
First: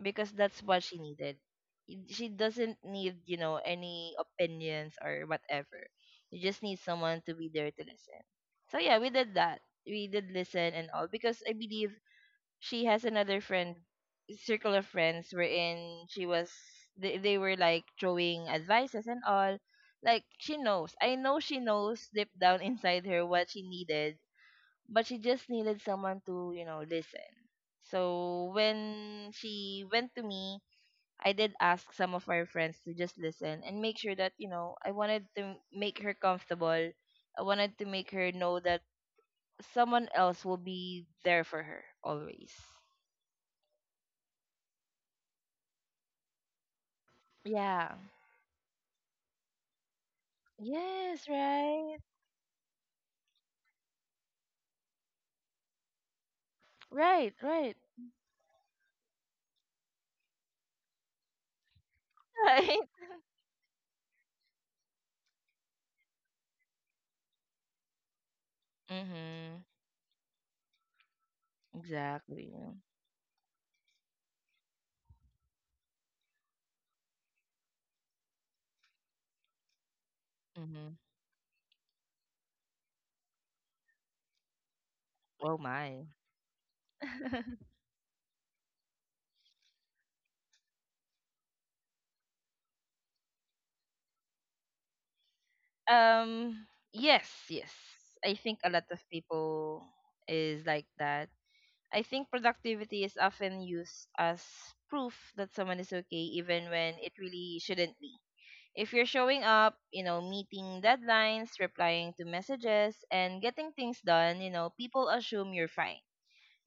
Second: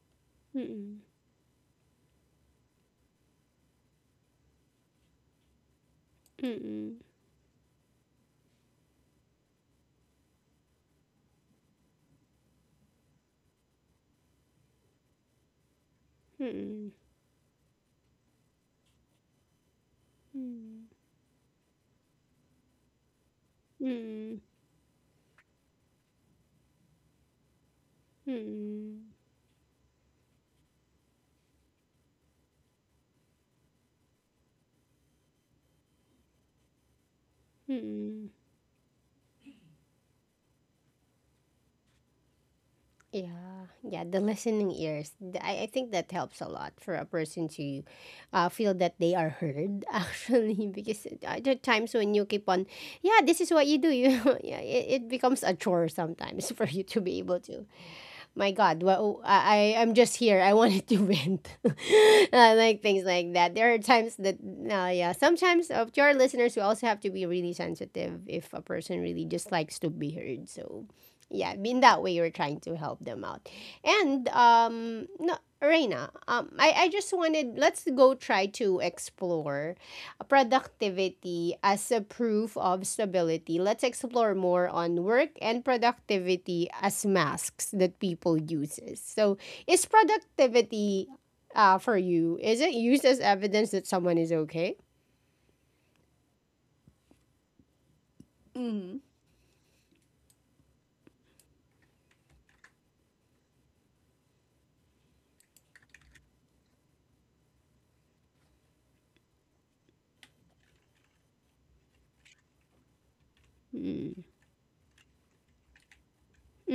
B: because that's what she
A: mm-mm,
B: needed. She doesn't need, you know, any opinions or whatever. You
A: mm-mm, mm-mm,
B: just need
A: mm-mm,
B: someone to be there to listen. So yeah, we did that. We did listen and all because I believe she has another friend, circle of friends, wherein she was,
A: mm-mm,
B: they were like throwing advices and all. Like, she knows. I know she knows deep down inside her what she needed,
A: mm-mm,
B: but she just needed someone to, you know, listen. So
A: mm-mm,
B: when she went to me, I did ask some of our friends to just listen and make sure that, you know, I wanted to make her comfortable. I wanted to make
A: mm-mm.
B: her know that someone else will be there for her always.
A: Yeah, yeah, the listening ears. I think that helps a lot for a person to
B: Yeah.
A: feel that they are heard, actually, because
B: Yes.
A: there are times
B: Right.
A: when you keep on, yeah, this is what you do, you yeah, it becomes a chore sometimes for you to be able
B: Right.
A: to
B: Right.
A: my God, well, I I'm just here. I wanted to vent. Like
B: Right.
A: things like that. There are times that, yeah, sometimes to our listeners, we also have to be really sensitive if a person really just
B: Mhm.
A: likes to be heard. So, yeah, in that way, we're trying
B: Exactly.
A: to help them out. And no, Reina, I just wanted let's go try to explore
B: Mhm.
A: productivity as a proof of stability, let's explore more on work and
B: Oh my.
A: productivity as masks that people uses. So, is productivity for you, is it used as evidence that someone is okay?
B: Um, yes, yes. I think a lot of people is like that. I think productivity is often used as proof that someone is okay even when it really shouldn't be. If you're showing up, you know, meeting deadlines, replying to messages and getting things
A: Mm.
B: done, you know, people assume you're fine.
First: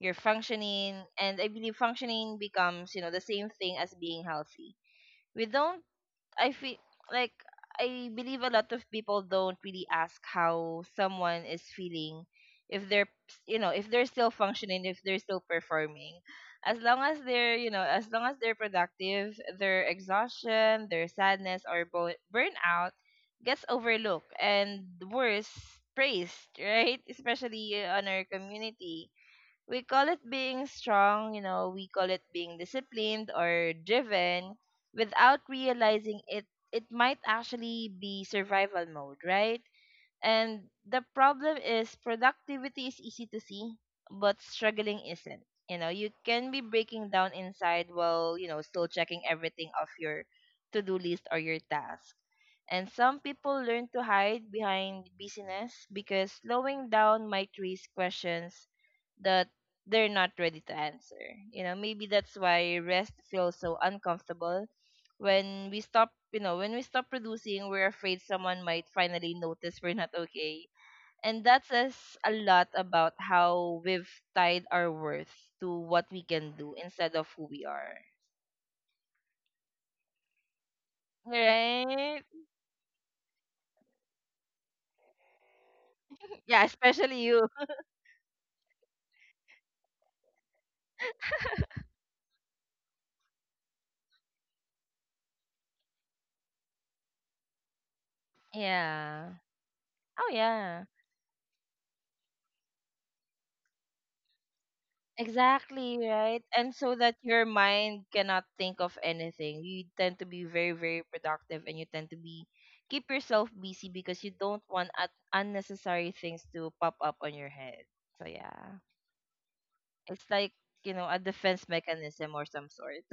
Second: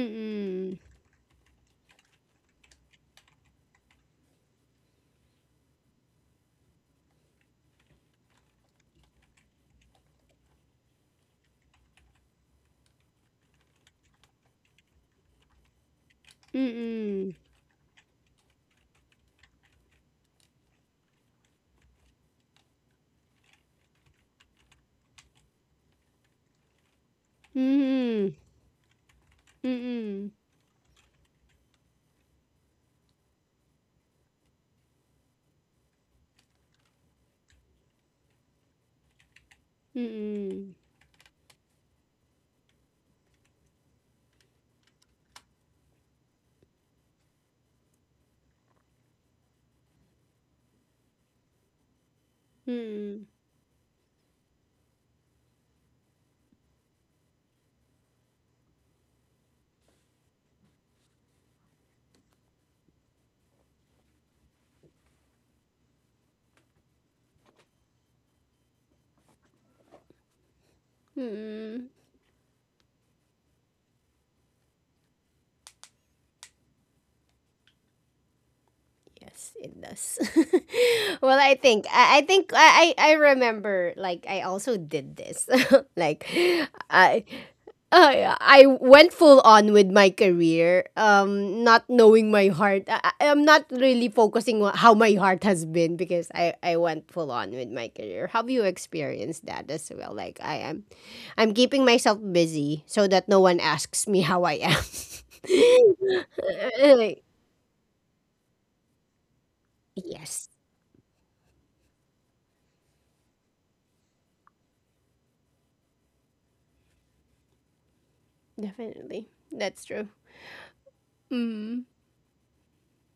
B: You're functioning, and I believe functioning becomes, you know, the same thing as being healthy. We don't, I feel like, I believe a lot of people don't really ask how someone is feeling if they're, you know, if they're still functioning, if they're still performing. As long as
A: Mm-mm.
B: they're, you know, as long as they're productive, their exhaustion, their sadness or burnout gets overlooked and, worse, praised. Right, especially on
A: Mm-mm.
B: our community, we call it
A: Mm-mm.
B: being strong, you know, we call it being disciplined or driven without realizing it it might actually be survival mode, right? And
A: Mm-mm.
B: the problem is productivity is easy to see, but struggling isn't. You know, you can be breaking down inside while, you know, still checking everything off your to do list or your task. And some
A: Mm-mm.
B: people learn to hide behind busyness because slowing down might raise questions that they're not ready to answer. You know, maybe that's why rest feels so uncomfortable. When we stop, you know, when we stop producing, we're afraid someone might finally notice we're not okay. And that
A: Mm-mm.
B: says a lot about how we've tied our worth to what we can do instead of who we are.
A: Yes, it does. Well, I
B: Right.
A: think I remember like I also did this. Like
B: Yeah,
A: I
B: especially you.
A: I went full on with my career, not knowing my heart. I'm not really focusing on how my heart has been because I went full on with my career. Have you
B: Yeah.
A: experienced that as well?
B: Oh
A: Like I am,
B: yeah.
A: I'm keeping myself busy so that no one asks me how I am.
B: Exactly, right? And so that
A: Like,
B: your mind cannot think of anything. You tend to be
A: yes,
B: very, very productive and you tend to be, keep yourself busy because you don't want unnecessary things to pop up on your head. So yeah,
A: definitely. That's true.
B: it's like, you know, a defense
A: Mm.
B: mechanism or some sort.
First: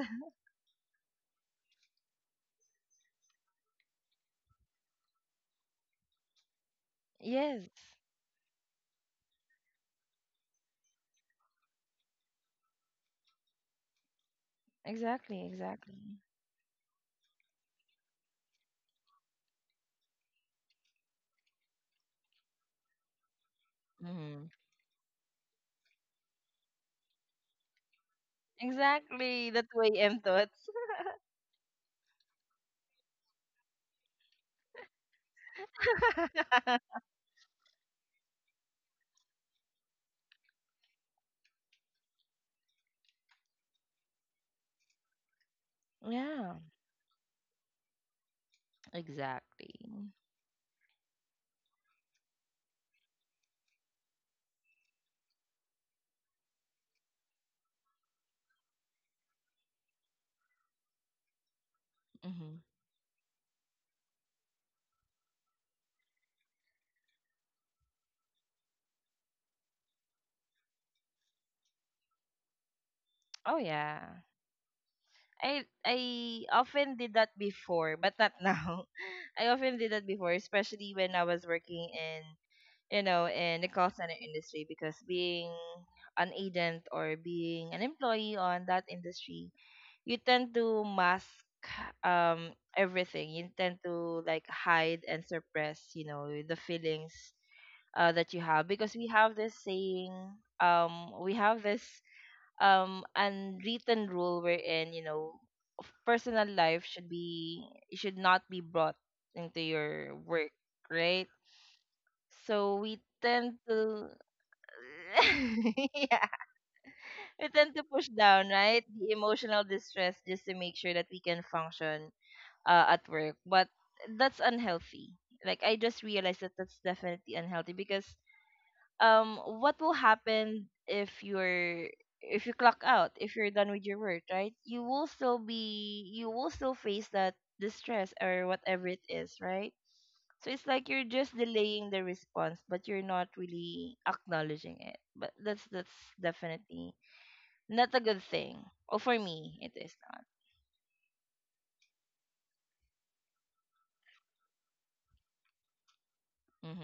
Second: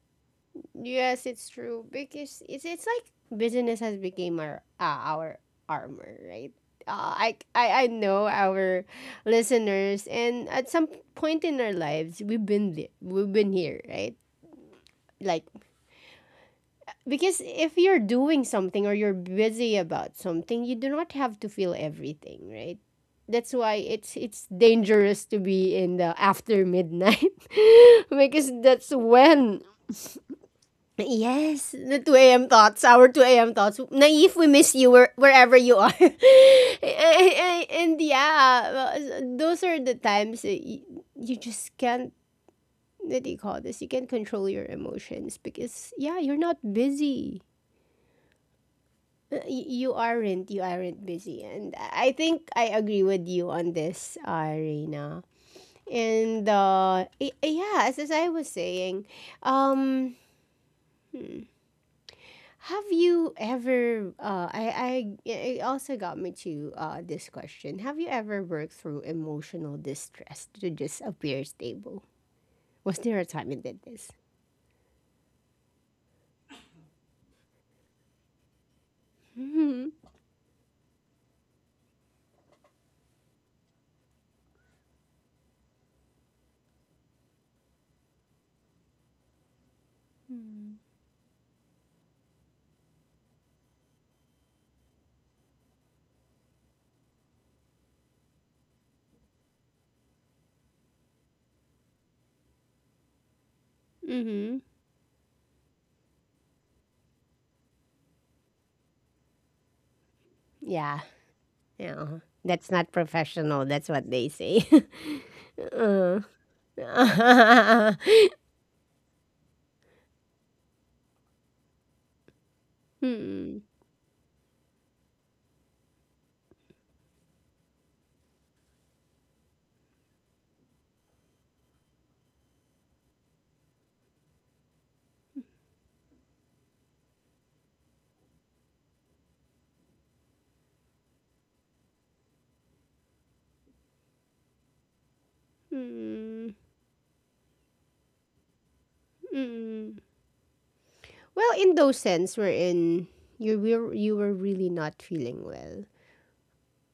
A: Yes, it's true because it's like business has become our armor, right?
B: Yes.
A: I know our listeners, and at some point in our lives, we've been there, we've been here, right? Like
B: Exactly, exactly.
A: because if you're doing something or you're busy about something, you do not have to feel everything, right? That's why it's
B: Hmm.
A: dangerous to be in the after midnight because that's
B: Exactly. That
A: when.
B: way M thoughts.
A: Yes, the 2 a.m. thoughts, our 2 a.m. thoughts. Naive, we miss you where, wherever you are. And yeah, those are the times that you just can't, what do you call this? You can't control your emotions because, yeah, you're
B: Yeah,
A: not busy.
B: exactly.
A: You aren't, you aren't busy. And I think I agree with you on this, Irina. And yeah, as I was saying, um,
B: Hmm.
A: have you ever I it also got me to this question. Have you ever worked through emotional distress to just appear stable? Was there a
B: Oh
A: time you did this?
B: yeah. I often did that before, but not now. I often did
A: Mm-hmm.
B: that before, especially when I was working in, you know, in the call center industry because being an agent or being an employee on that industry, you tend
A: Mm.
B: to mask, everything. You tend to, like, hide and suppress, you know, the feelings that you have because we have this saying, we have this unwritten rule
A: Mm-hmm.
B: wherein, you know, personal life should be, should not be brought into your work,
A: Yeah.
B: right?
A: Yeah. Uh-huh. That's
B: So
A: not
B: we
A: professional.
B: tend
A: That's what
B: to
A: they say. Uh.
B: yeah, we tend to
A: Mm-mm.
B: push down, right, the emotional distress just to make sure that we can function, at work.
A: Mm.
B: But that's unhealthy. Like, I just realized that that's definitely unhealthy because, what will happen if you're, if you clock out, if you're done with your work, right? You will still be, you will still face that distress or whatever it is, right? So it's like you're just delaying the response, but you're not really acknowledging it. But that's definitely not a good thing, or for me it
A: Mm.
B: is not.
A: Well, in those sense, wherein you were really not feeling well,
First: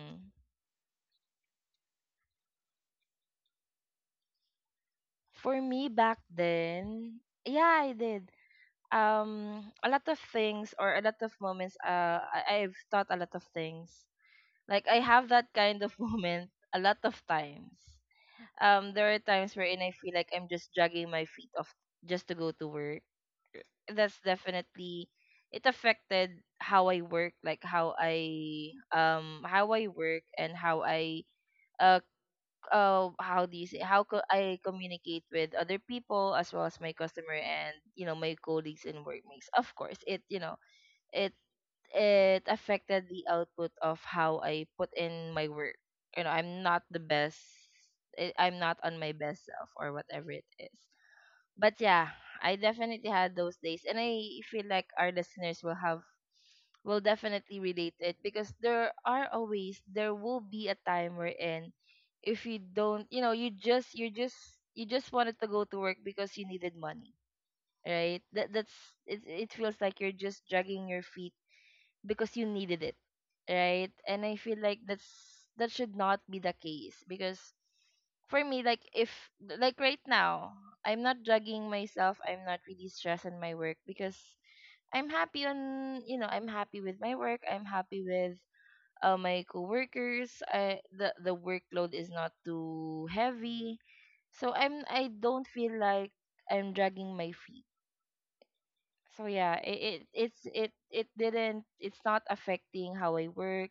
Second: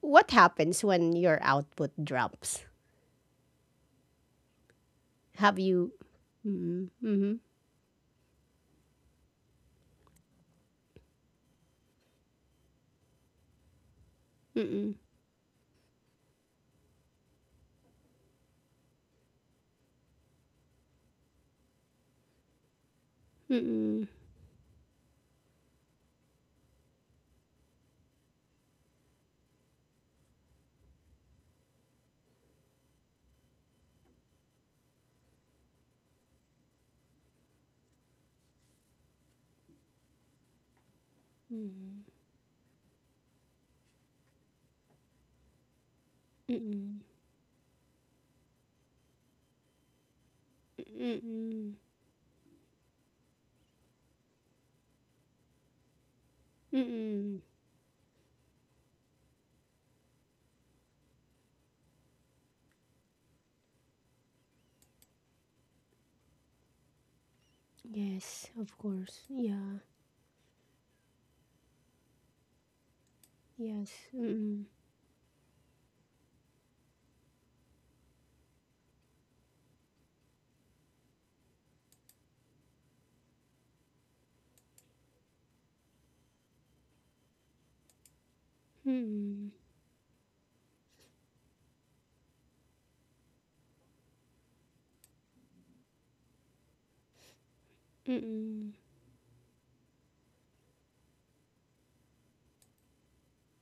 A: what happens when your output drops?
B: For
A: Have
B: me
A: you?
B: back
A: Mm-mm,
B: then,
A: mm-mm,
B: yeah, I did, a lot of things or a lot of moments, I, I've thought a lot of things. Like,
A: mm-mm,
B: I have that kind of moment a lot of times. There are times wherein I feel like I'm just dragging my feet off just to go to work.
A: mm-mm,
B: That's definitely, it affected how I work, like, how I, how I work and how I, uh, how do you say, I communicate with other people as well as my customer and, you know, my colleagues and workmates. Of course, it, you know, it it affected the output of how I put in my work. You know, I'm not the
A: mm-mm,
B: best. I'm not on my best self or whatever it is.
A: mm-mm, mm-mm,
B: But yeah, I definitely had those days, and I feel like our listeners will have, will
A: mm-mm.
B: definitely relate to it because there are always, there will be a time wherein, if you don't, you know, you just, you just wanted to go to work because you needed money, right? That
A: Yes,
B: that's
A: of
B: it.
A: course.
B: It feels
A: Yeah.
B: like you're just dragging your feet because you needed it, right?
A: Yes.
B: And I feel
A: Mm-mm,
B: like that's, that should not be the case because for me, like, if like right now, I'm not drugging myself. I'm not really stressed in my work because I'm happy on, you know, I'm happy with my work. I'm happy with, my
A: mm-mm,
B: coworkers. I The workload is not too heavy, so I'm, I don't feel like I'm dragging my feet.
A: mm-mm,
B: So yeah, it didn't, it's not affecting how I work.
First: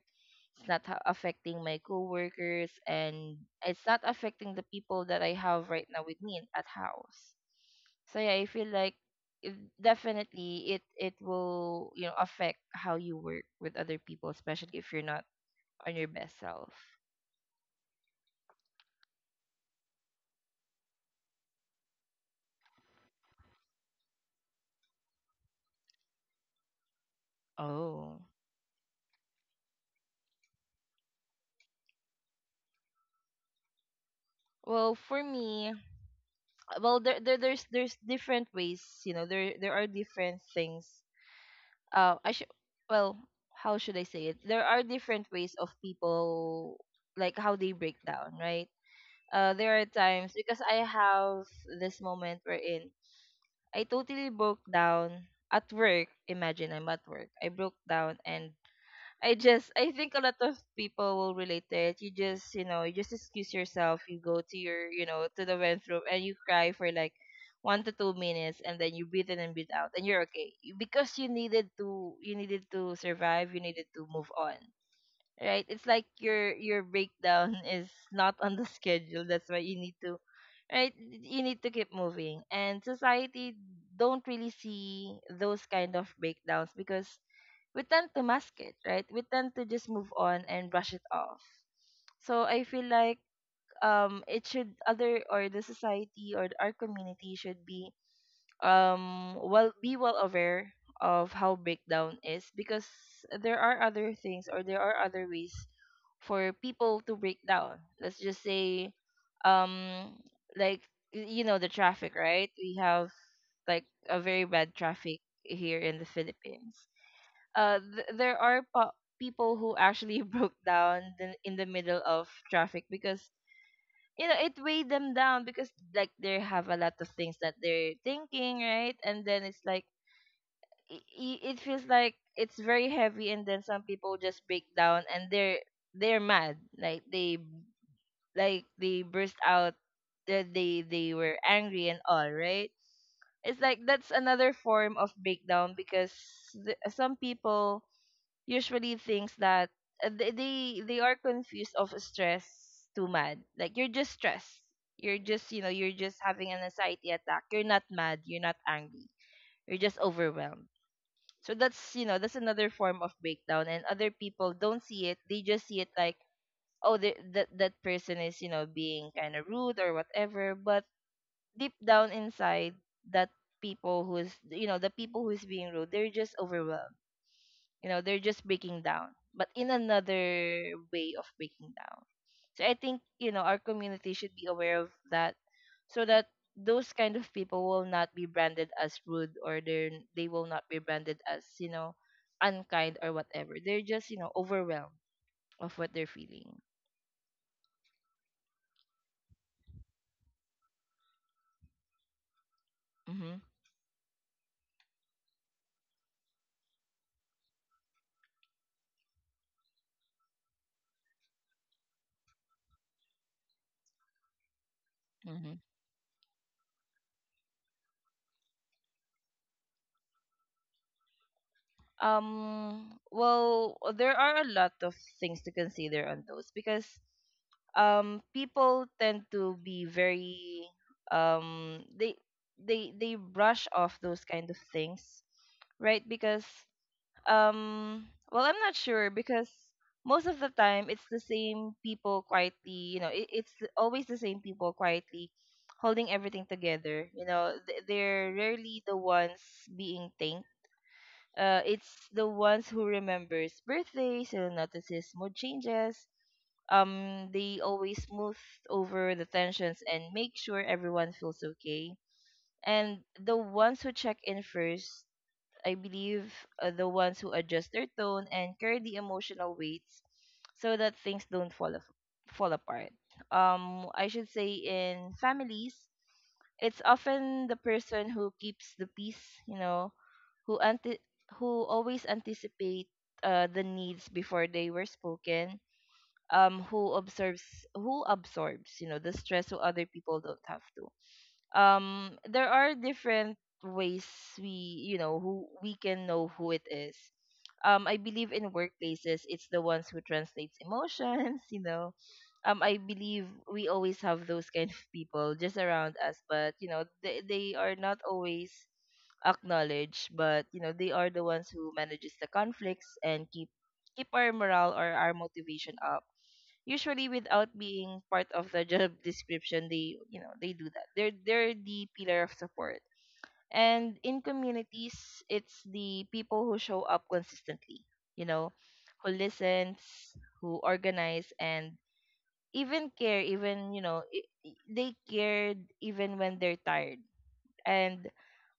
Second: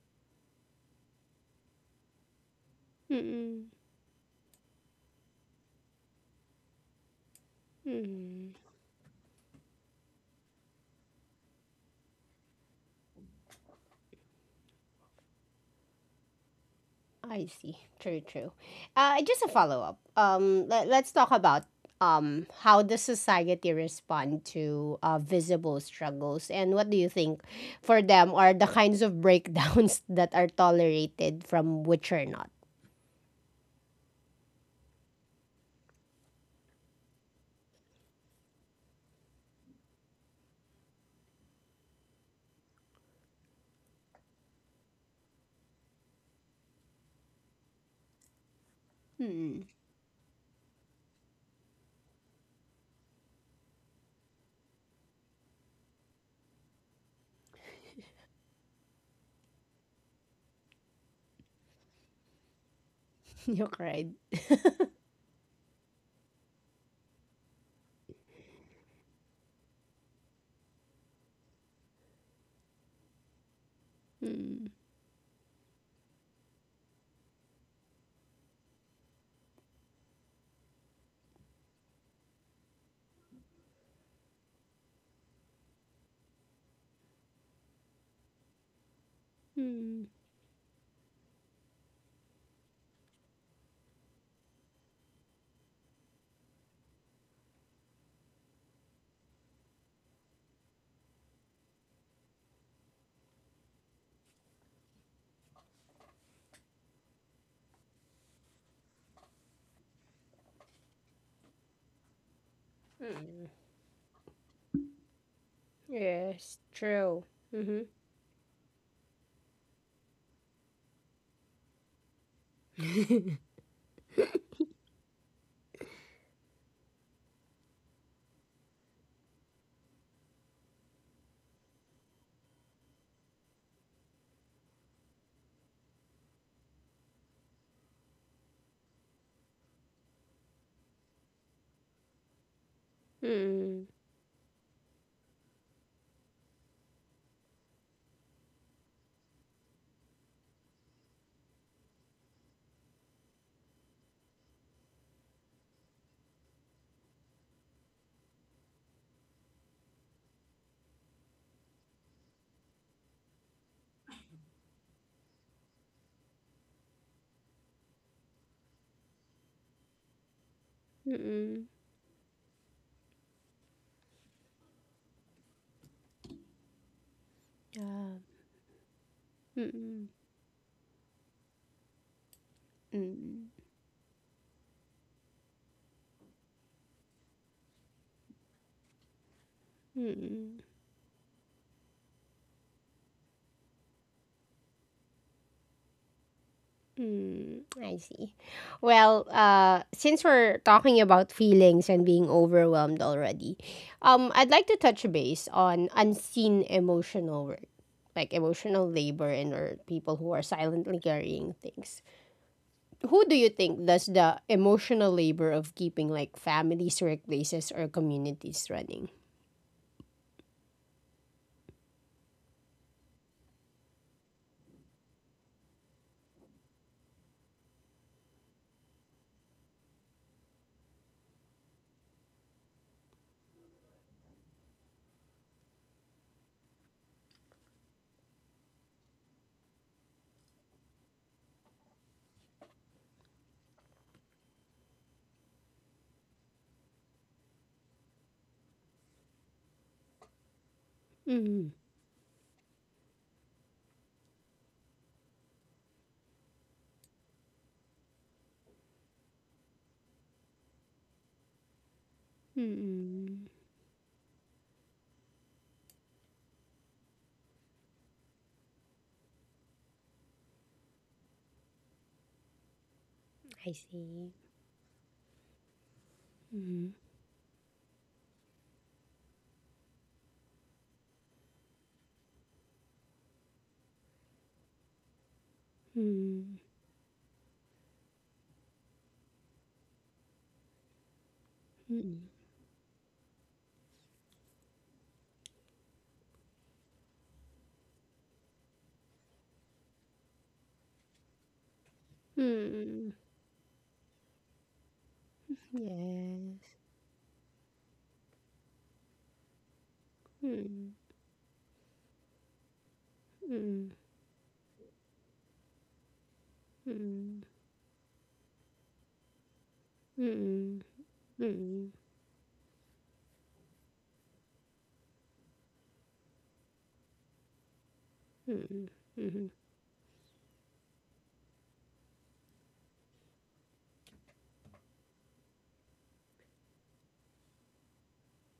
B: It's not affecting my coworkers, and
A: mm-mm,
B: it's not affecting the people that I have right now with me in- at house. So yeah, I
A: mm-mm.
B: feel like it- definitely it it will, you know, affect how you work with other people, especially if you're not on your best self.
A: I see. True, true. Just a follow up. Let's talk about how does society respond to visible struggles, and what do you think for
B: Oh,
A: them are the kinds of breakdowns that are tolerated from which are not?
B: well, for me, well, there's different ways, you know, there are different things, I should, well, how should I say it? There are different ways of people like how they break down, right?
A: Hmm.
B: There are times because I have this moment wherein I totally broke down at work. Imagine I'm at work. I broke down, and I just, I think a lot of people will relate to it. You just, you know, you just excuse
A: You
B: yourself.
A: cried.
B: You go to your, you know, to the bathroom and you cry for like 1 to 2 minutes, and then you breathe in and breathe out, and you're okay. Because you needed to, you needed to survive. You needed to move on.
A: Hmm.
B: Right? It's like your breakdown is not on the schedule. That's why you need to right you need to keep moving and society don't really see those kind of breakdowns because we tend to mask it, right? We tend to just
A: Hmm.
B: move on and brush it off. So I feel like it should other or the society or our community should be well be well aware of how breakdown is because there are other things or there are other ways for people to break down. Let's just say um like you know the traffic, right? We have like a very bad traffic here in the
A: Yes.
B: Philippines.
A: True. Mm-hmm.
B: There are people who actually broke down in the middle of traffic because you know it weighed them down because like they have a lot of things that they're thinking, right? And then it's like it feels like it's very heavy, and then some people just break down and they're mad, like they burst out, that they were angry and all, right? It's like
A: Mm-mm.
B: that's another form of breakdown because some people usually thinks that uh, they they they are confused of stress to mad. Like you're just stressed. You're just you know you're just having an anxiety attack. You're not mad. You're not angry. You're just overwhelmed. So that's you know that's another form of breakdown. And other people don't see it. They just see it like oh that that person is you know being kind of rude or whatever. But
A: Mm-mm.
B: deep down inside, that people who is you know the people who is being rude, they're just overwhelmed
A: Yeah.
B: you know they're just breaking down but in
A: Mm-mm.
B: another way of breaking down so I think you know
A: Mm-mm.
B: our community should be aware of that so that those kind of people will not be branded as rude or they will
A: Mm-mm.
B: not be branded as you know unkind or whatever they're just you know overwhelmed of what they're feeling.
A: Mm, I see. Well, since we're talking about feelings and being overwhelmed
B: Mm-hmm.
A: already, I'd like to touch base on unseen emotional work, like emotional labor and or people who are silently carrying things. Who do you think does the emotional labor of
B: Mm-hmm.
A: keeping like families, workplaces, or communities running?
B: There are a lot of things to consider on those because people tend to be very um they they brush off those kind of things, right? Because well, I'm not sure because most of the time it's the same people quietly, you know, it's always the same people quietly holding everything together. You know, they're rarely the ones being thanked.
A: Mm,
B: It's the ones who remembers birthdays and notices mood changes. They always smooth over the tensions and make sure everyone feels okay. And the
A: mm,
B: ones who check in first, I believe, are the ones who adjust their tone and carry the emotional weights so that things don't fall apart.
A: I
B: I should
A: see.
B: say in families, it's
A: Mm,
B: often the person who keeps the peace, you know, who anti- who always anticipate the needs before they were spoken.
A: mm,
B: Who observes who absorbs you know the stress so other people don't have to.
A: mm,
B: There are different ways we you know who we can know who it is. I believe in workplaces it's the ones who translates emotions you know. I
A: mm,
B: believe we always have those kind of people just around us but you
A: yes.
B: know they are not always acknowledge but you know they
A: Mm.
B: are the ones who manages the conflicts and keep
A: Mm.
B: keep our morale or our motivation up usually
A: Mm,
B: without being part of the job description they you know they do
A: mm,
B: that they're the
A: mm,
B: pillar of support and in communities it's the people who show up consistently you know
A: mm,
B: who
A: mhm,
B: listens who organize and even care even you know they cared even when they're tired and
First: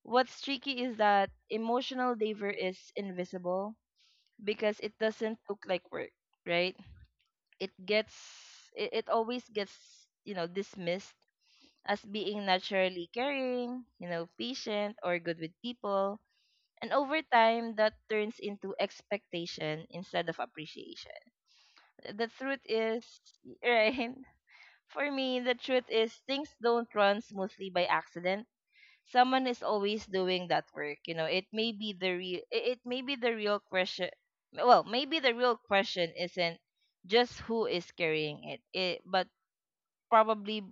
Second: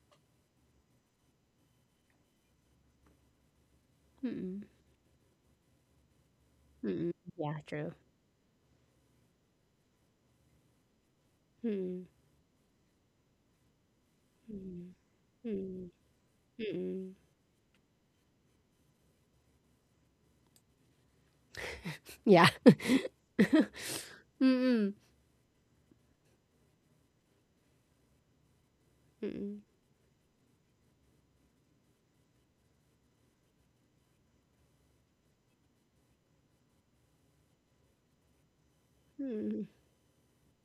B: what's tricky is that emotional labor is invisible
A: mm,
B: because it doesn't look like work, right?
A: mm. Yeah,
B: It
A: true.
B: gets it always gets, you know, dismissed as
A: Mm,
B: being naturally caring, you know, patient
A: mm,
B: or good with
A: mm,
B: people. And
A: mm.
B: over time that turns into expectation instead of appreciation. The
A: Yeah.
B: truth is right.
A: Mm, mm,
B: For me, the truth is things don't run smoothly by accident someone is
A: mm,
B: always doing that work you know it may be the real it may be the real question well maybe the real question isn't just who is carrying it but
A: mm,
B: probably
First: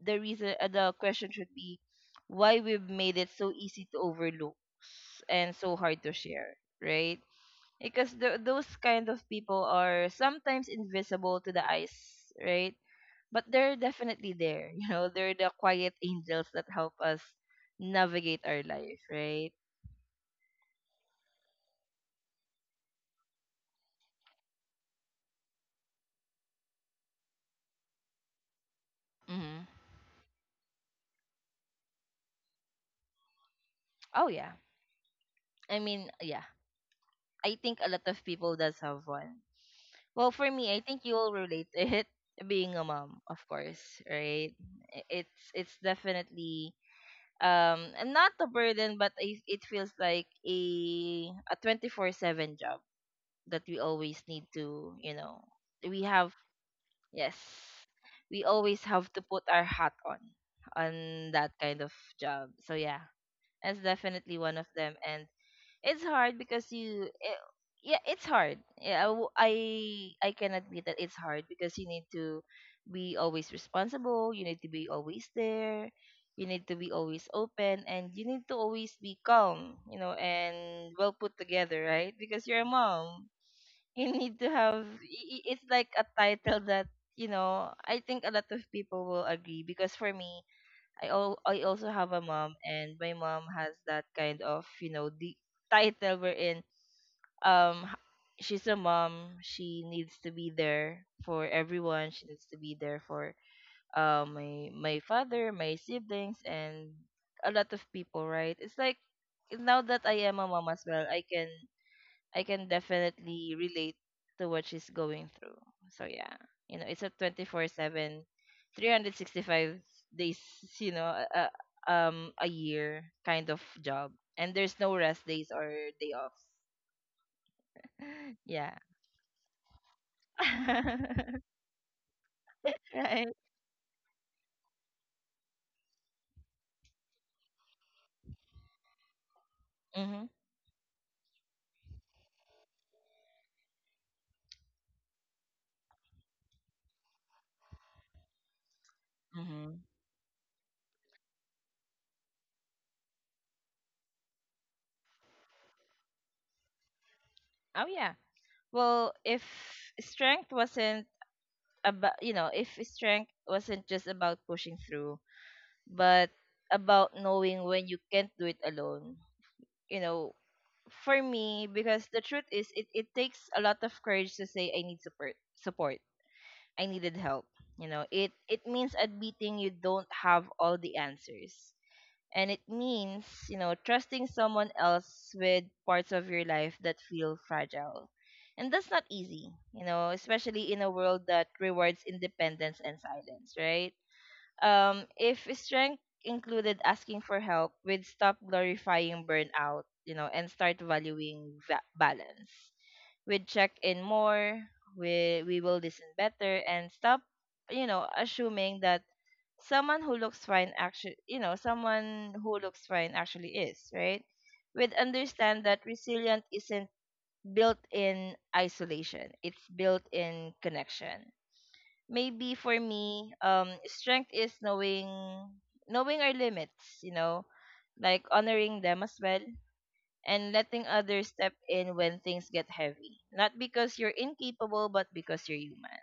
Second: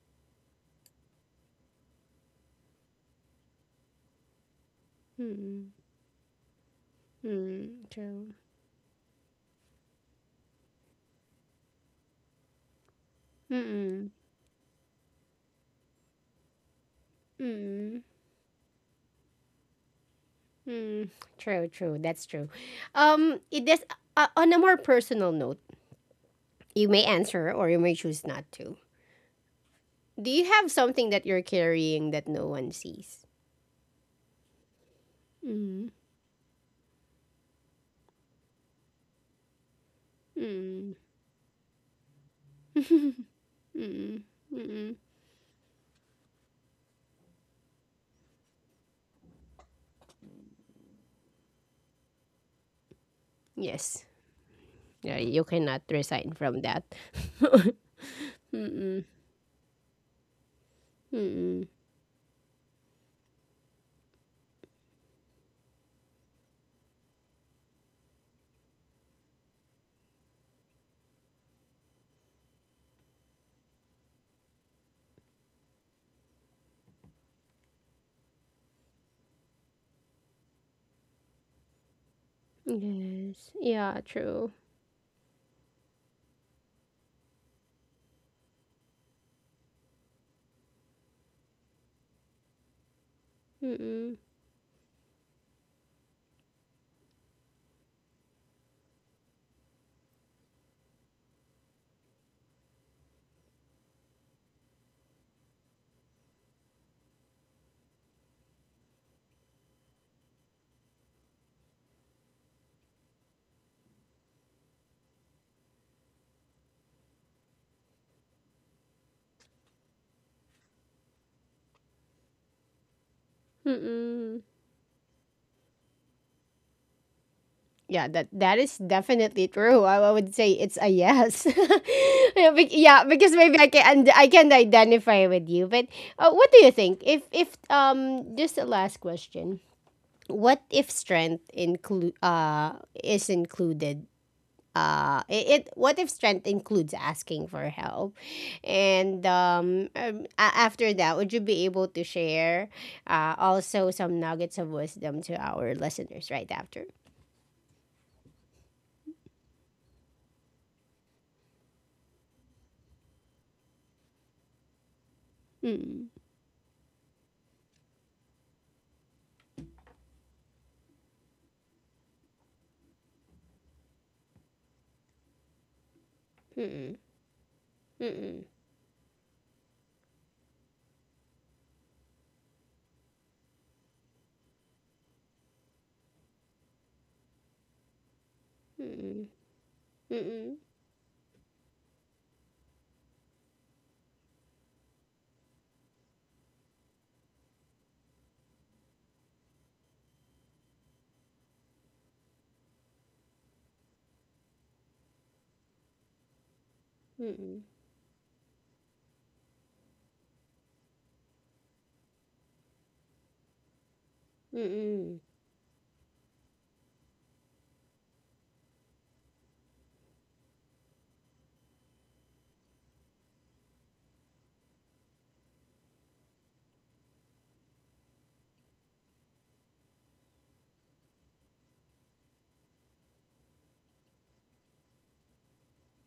B: the reason the question should be why we've made it so easy to overlook and so hard to share right
A: mm.
B: because
A: True.
B: those kind of people are sometimes invisible to the eyes right but they're
A: Mm,
B: definitely there. You know, they're the quiet angels that help us
A: mm, mm.
B: navigate our life, right?
A: True, true. That's true. It is on a more personal note. You may answer or you may choose not to.
B: Hmm.
A: Do you have something that you're carrying that no one sees?
B: Oh yeah. I
A: Mm,
B: mean, yeah. I think a lot of people does have one. Well, for me, I
A: mm,
B: think you will relate to it being a mom, of course,
A: mm,
B: right?
A: mm.
B: It's definitely and not a burden, but it feels like a 24/7 job that we
A: Yes.
B: always need to, you
A: Yeah, you
B: know,
A: cannot
B: we
A: resign
B: have.
A: from that.
B: Yes. We always
A: Mm-mm.
B: have to put our hat on that
A: Mm-mm.
B: kind of job. So yeah, that's definitely one of them and it's hard because you eh, yeah, it's hard. Yeah, I can admit that it's hard because you need to be always responsible, you need to be always there, you need to be always open and you need to always be calm, you know, and well put together, right? Because you're a mom
A: Yes. Yeah,
B: you need to
A: true.
B: have it's like a title that you know I think a lot of people will agree because for me I all I also have a mom and my mom has that
A: Mm-mm.
B: kind of you know the title wherein um h- she's a mom she needs to be there for everyone she needs to be there for uh, my father my siblings and a lot of people right it's like now that I am a mom as well I can definitely relate to what she's going through. So yeah, you know, it's a 24/7, 365 days, you know, a year kind of job.
A: Mm-mm.
B: And there's no rest days or day offs.
A: Yeah, that that
B: yeah.
A: is definitely true. I would say it's a yes. Yeah, yeah,
B: right.
A: because maybe I can and I can identify with you. But what do you think? If um, just a last question.
B: Mhm.
A: What if strength include is included it, it What if strength includes asking for help, and
B: Mhm.
A: after that would you be able to share also some nuggets of wisdom to our listeners right after?
B: Oh yeah. Well, if strength wasn't about, you know, if strength wasn't just about pushing through,
A: Mm-mm.
B: but about knowing when you can't do it alone you know for me because the truth is it takes a lot of courage to say I need support. I
A: Mm-mm.
B: needed help. You know, it
A: Mm-mm.
B: it means admitting you don't have all the answers. And it means, you know, trusting someone else with parts of your life that feel fragile. And that's not
A: Mm-mm.
B: easy, you know,
A: Mm-mm.
B: especially in a world that rewards independence and silence, right? If strength included asking for help, we'd stop glorifying burnout, you know, and start valuing balance. We'd check in more, we will listen better, and stop,
A: Mm-mm.
B: you know, assuming that someone who looks fine actually, you know, someone who looks fine actually is, right? We'd
A: Mm-mm.
B: understand that resilience isn't built in isolation, it's built in connection maybe for me strength is knowing knowing our limits you know like honoring them as well and letting others step in when things get heavy not because you're incapable but because you're human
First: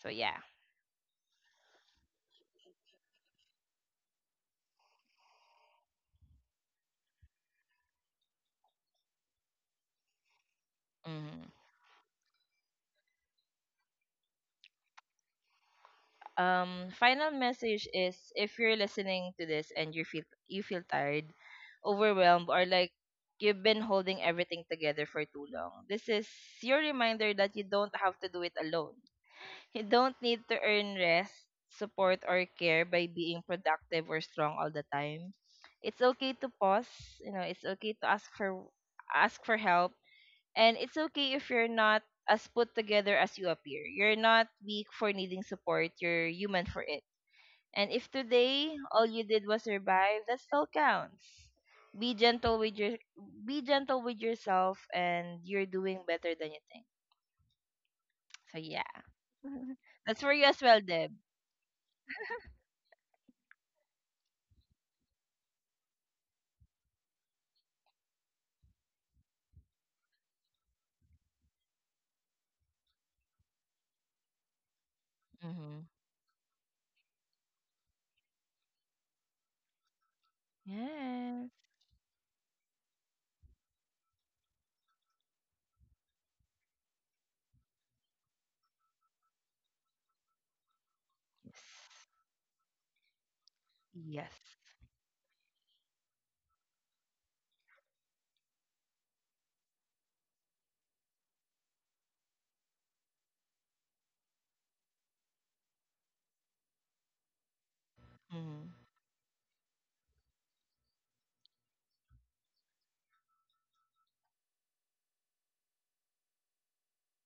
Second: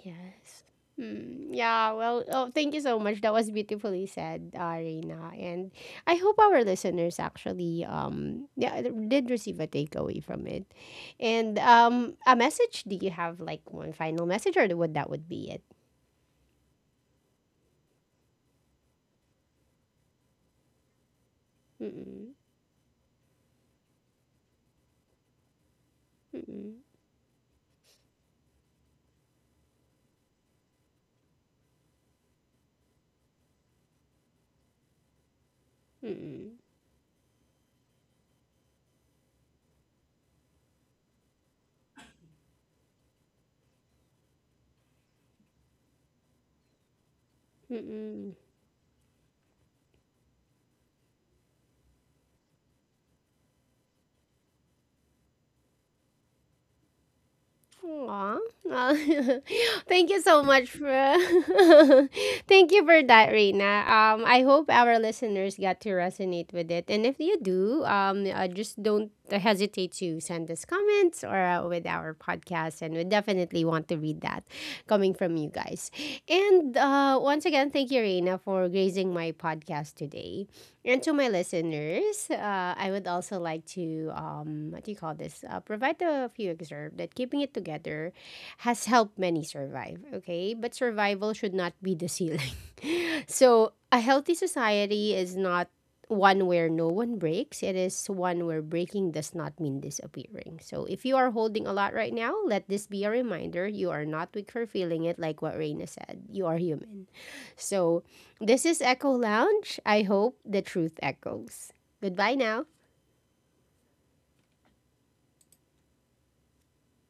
B: so yeah.
A: Yes. Mm, yeah, well, oh, thank you so much. That was beautifully said, Reina. And I hope our listeners actually yeah, did receive a takeaway from it.
B: Hmm.
A: And a message, do you have like one final message or would that would be it?
B: Final message is if you're listening to this and you feel tired
A: Mm-mm,
B: overwhelmed or like you've been holding everything together for too long this is
A: mm-mm,
B: your reminder that you don't have to do it alone. You don't need to earn rest, support, or care by being productive or strong all the time. It's okay to
A: mm-mm,
B: pause. You know, it's okay to ask for help, and it's okay if you're not as put together as you appear. You're not weak for needing support. You're human for it. And if
A: mm-mm.
B: today all you did was survive, that still counts. Be gentle with your be gentle with yourself, and you're doing better than you think.
A: Aw.
B: So yeah,
A: Well, thank
B: that's
A: you
B: for you
A: so
B: as
A: much
B: well,
A: for
B: Deb.
A: thank you for that, Reina. I hope our listeners got to resonate with it, and if you do, just don't hesitate to send us comments or with our podcast, and we definitely want to read that coming from you
B: Mhm.
A: guys. And once again, thank you, Reina, for gracing my podcast today. And to my
B: Yes.
A: listeners, I would also like to, what do you call this, provide a few excerpt that keeping it together has helped many survive, okay? But survival should
B: Yes.
A: not be the ceiling. So, a healthy
B: Yes.
A: society is not one where no one breaks, it is one where breaking does not mean disappearing. So, if you are holding a lot right now, let this be a reminder you are not weak for feeling it, like what Reina said. You are human. So, this
B: Mhm.
A: is Echo Lounge. I hope the truth echoes. Goodbye now.